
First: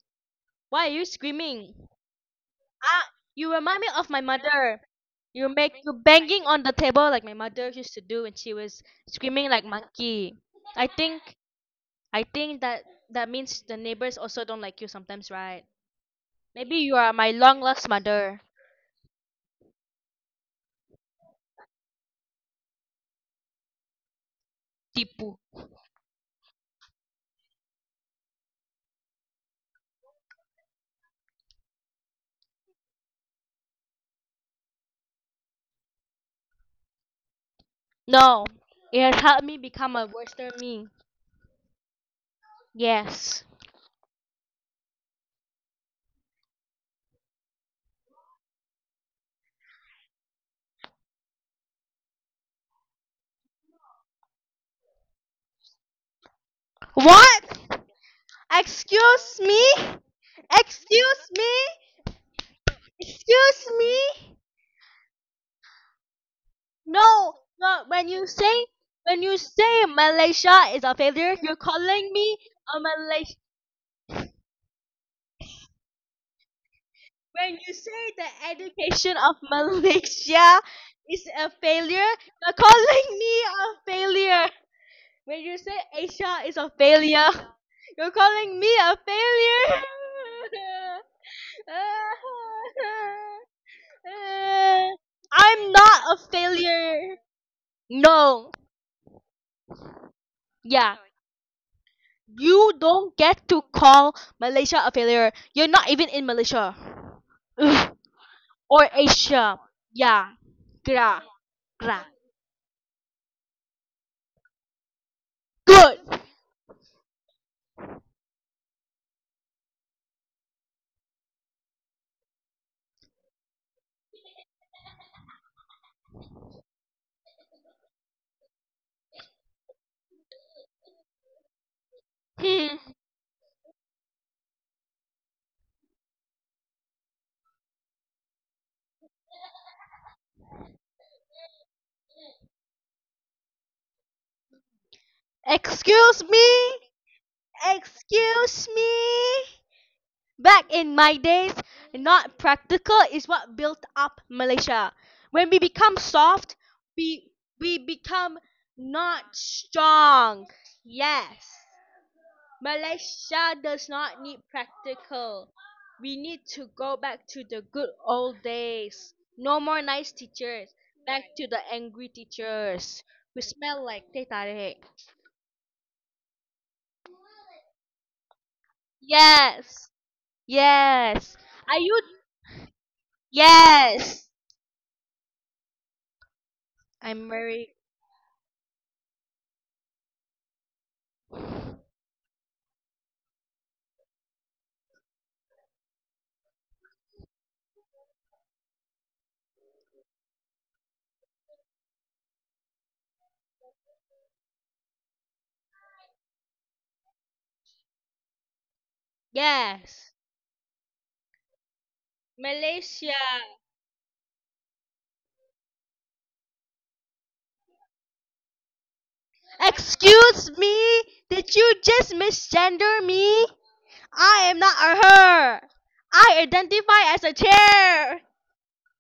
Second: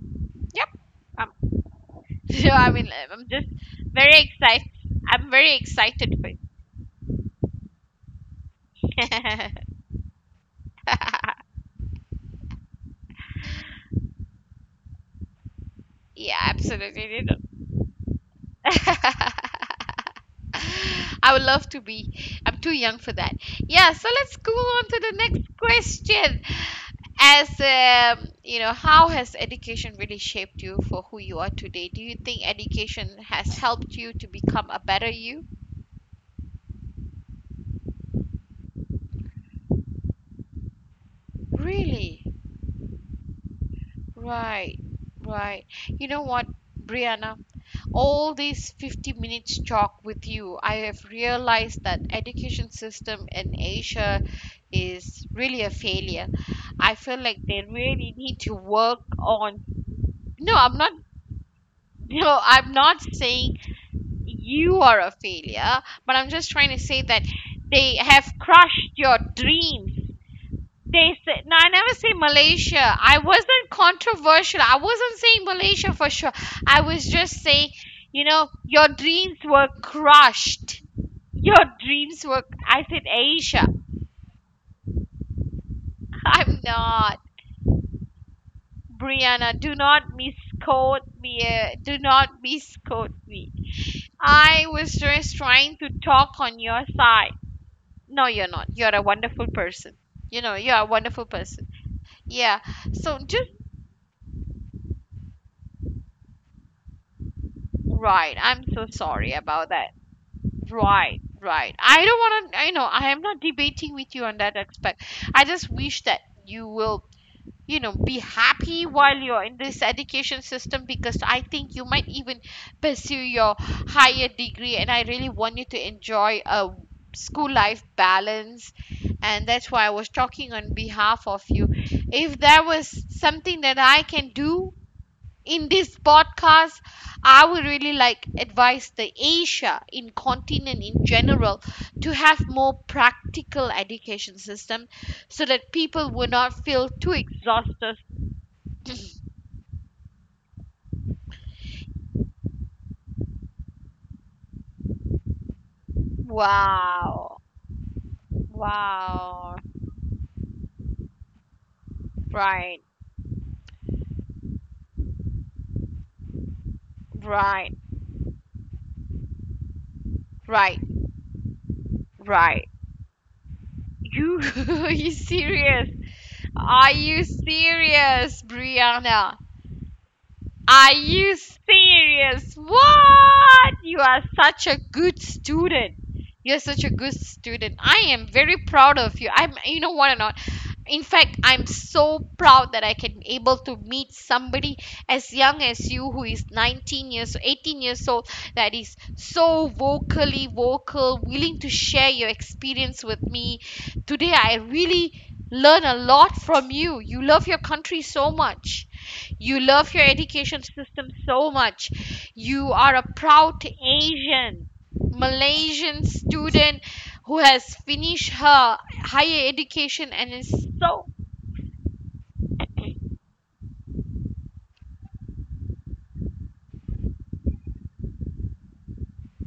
S1: Yep.
S2: Why are you
S1: Um,
S2: screaming?
S1: so I mean,
S2: Ah,
S1: I'm just
S2: you remind me of
S1: very
S2: my
S1: excited.
S2: mother.
S1: I'm
S2: You
S1: very
S2: make, you
S1: excited for you.
S2: banging on the table like my mother used to do when she was screaming like monkey. I think I think that that means the neighbors also don't like you sometimes, right?
S1: yeah,
S2: Maybe you are
S1: absolutely.
S2: my long lost mother.
S1: I would love to be. I'm too young for that. Yeah, so let's go on to the
S2: Tipu.
S1: next question. As how has education really shaped you for who you are today? Do you think education has helped you to become a better you?
S2: No, it has helped me become a worse than me.
S1: Really?
S2: Yes.
S1: Right, right. You know what, Brianna? All these 50 minutes talk with you, I have realized that education system in Asia is really a failure. I feel like they
S2: What?
S1: really need to work
S2: Excuse
S1: on.
S2: me?
S1: No, I'm not.
S2: Excuse me?
S1: No, I'm not saying
S2: Excuse me?
S1: you are a failure, but I'm just trying to say that
S2: No, no.
S1: they
S2: When you
S1: have
S2: say
S1: crushed your
S2: when you say
S1: dreams.
S2: Malaysia is a
S1: They
S2: failure,
S1: said, no,
S2: you're
S1: I never say
S2: calling me
S1: Malaysia.
S2: a
S1: I
S2: Malaysia.
S1: wasn't controversial. I wasn't saying Malaysia for sure. I was just saying,
S2: When you say the
S1: your
S2: education
S1: dreams
S2: of
S1: were
S2: Malaysia
S1: crushed.
S2: is
S1: Your
S2: a failure,
S1: dreams were,
S2: you're
S1: I said
S2: calling
S1: Asia.
S2: me a failure. When you say
S1: I'm
S2: Asia is a
S1: not.
S2: failure, you're calling me a
S1: Brianna, do not
S2: failure.
S1: misquote me. Do not misquote me. I was just trying to
S2: I'm
S1: talk
S2: not
S1: on
S2: a
S1: your side.
S2: failure.
S1: No, you're not. You're a
S2: No.
S1: wonderful person. You're a wonderful
S2: Yeah.
S1: person. Yeah. So
S2: You
S1: just,
S2: don't get to call Malaysia a failure. You're not even in Malaysia.
S1: right. I'm so sorry
S2: Ugh.
S1: about that.
S2: Or
S1: Right,
S2: Asia.
S1: right. I don't
S2: Yeah.
S1: want to, I know, I am
S2: Gra.
S1: not debating with you
S2: Gra.
S1: on that aspect. I just wish that you will, be happy
S2: Good.
S1: while you're in this education system because I think you might even pursue your higher degree. And I really want you to enjoy a school life balance. And that's why I was talking on behalf of you. If there was something that I can do
S2: Hmm.
S1: in this podcast, I would really like advise the Asia in continent in general to have more practical education system so that people would not feel too
S2: Excuse me.
S1: exhausted.
S2: Excuse me. Back in my days, not practical is what built up Malaysia. When we become
S1: wow.
S2: soft, we we become
S1: Wow.
S2: not strong. Yes.
S1: Right.
S2: Malaysia does not need practical. We need to
S1: Right.
S2: go back to the good old days. No more
S1: Right.
S2: nice teachers. Back to the
S1: Right.
S2: angry teachers who
S1: You
S2: smell
S1: are
S2: like teh
S1: you
S2: tarik.
S1: serious? Are you serious, Brianna?
S2: Yes.
S1: Are you
S2: Yes.
S1: serious?
S2: Are you?
S1: What? You are such a
S2: Yes.
S1: good student. You're such a good student.
S2: I'm
S1: I am
S2: very.
S1: very proud of you. I'm, you know what or not? In fact, I'm so proud that I can able to meet somebody as young as you who is 19 years 18 years old, that is so vocally vocal, willing to share your experience with me today. I really learn a lot from you. You love your country so much. You love your education
S2: Yes.
S1: system so much. You are a proud
S2: Malaysia.
S1: Asian Malaysian student who has finished her higher education and is so.
S2: Excuse me. Did you just misgender me? I am not a her. I identify as a chair.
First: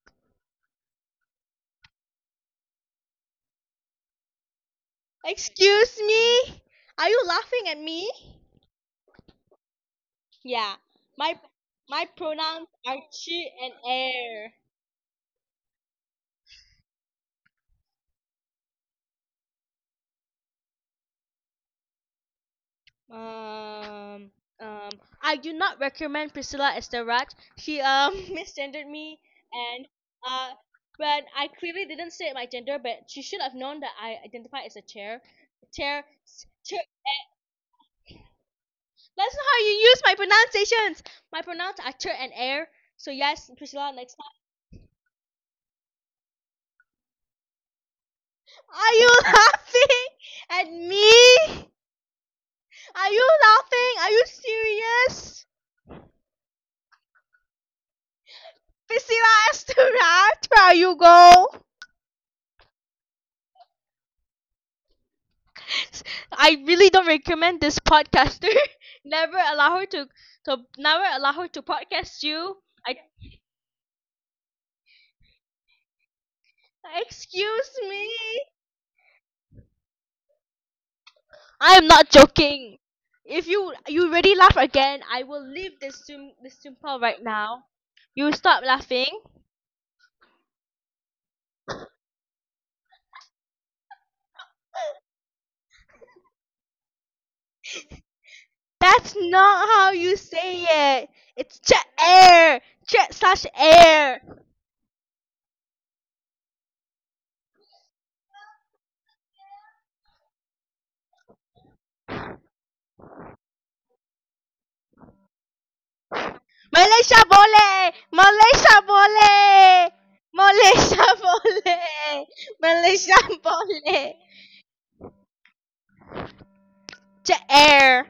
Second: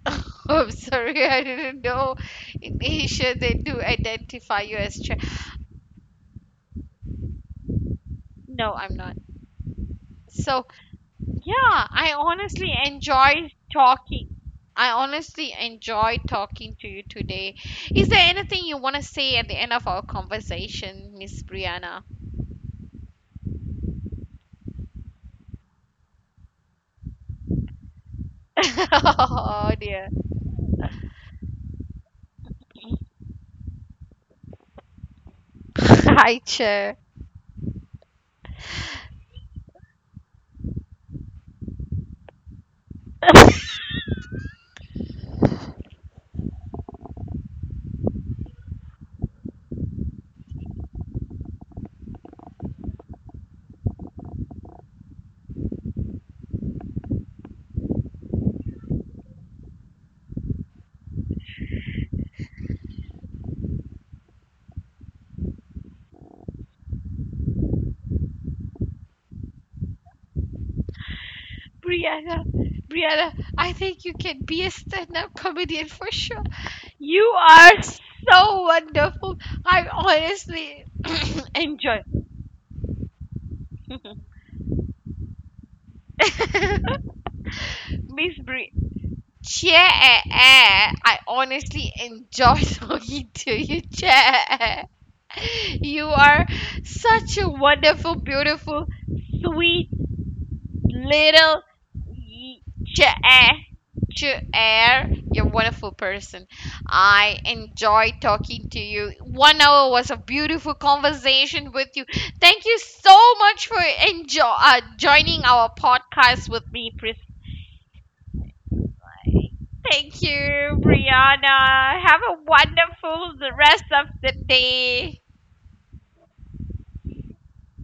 S1: I'm sorry, I didn't know in Asia they do identify you as Chinese.
S2: Excuse me? Are you laughing at me?
S1: No, I'm not. So,
S2: Yeah. My
S1: yeah,
S2: my
S1: I
S2: pronouns
S1: honestly
S2: are she
S1: enjoy
S2: and
S1: talking.
S2: air.
S1: I honestly enjoy talking to you today. Is there anything you want to say at the end of our conversation, Miss Brianna?
S2: Um um I do not recommend Priscilla Estaraj. She misgendered me, and
S1: oh dear.
S2: uh but I clearly didn't say my gender, but she should have known that I identify as a chair. Chair,
S1: Hi,
S2: chair.
S1: chair.
S2: That's not how you use my pronunciations. My pronouns are chair and air. So yes, Priscilla, next. Are you laughing at me? Are you laughing? Are you serious? Priscilla Estura, try you go. I really don't recommend this podcaster. Never allow her to never allow her to podcast
S1: Brianna,
S2: you.
S1: Brianna, I think you can be a stand-up comedian for sure.
S2: I
S1: You
S2: Excuse
S1: are
S2: me.
S1: so wonderful. I honestly
S2: I am not
S1: enjoy.
S2: joking. If you really laugh again, I will leave this Zoom call right now. You stop
S1: Miss
S2: laughing.
S1: Bri. Chair. Eh, eh. I honestly enjoy talking to you, Chair. You are such a wonderful,
S2: That's
S1: beautiful,
S2: not how you
S1: sweet,
S2: say it. It's jet
S1: little
S2: air,
S1: y-
S2: jet slash
S1: chair.
S2: air.
S1: Chair, you're a wonderful person. I enjoy talking to you. 1 hour was a beautiful conversation with you. Thank you so much for enjoy joining our podcast with
S2: Malaysia
S1: me, Pris.
S2: boleh, Malaysia boleh,
S1: Thank you,
S2: Malaysia boleh,
S1: Brianna. Have a
S2: Malaysia
S1: wonderful the
S2: boleh.
S1: rest of the day.
S2: Jet air.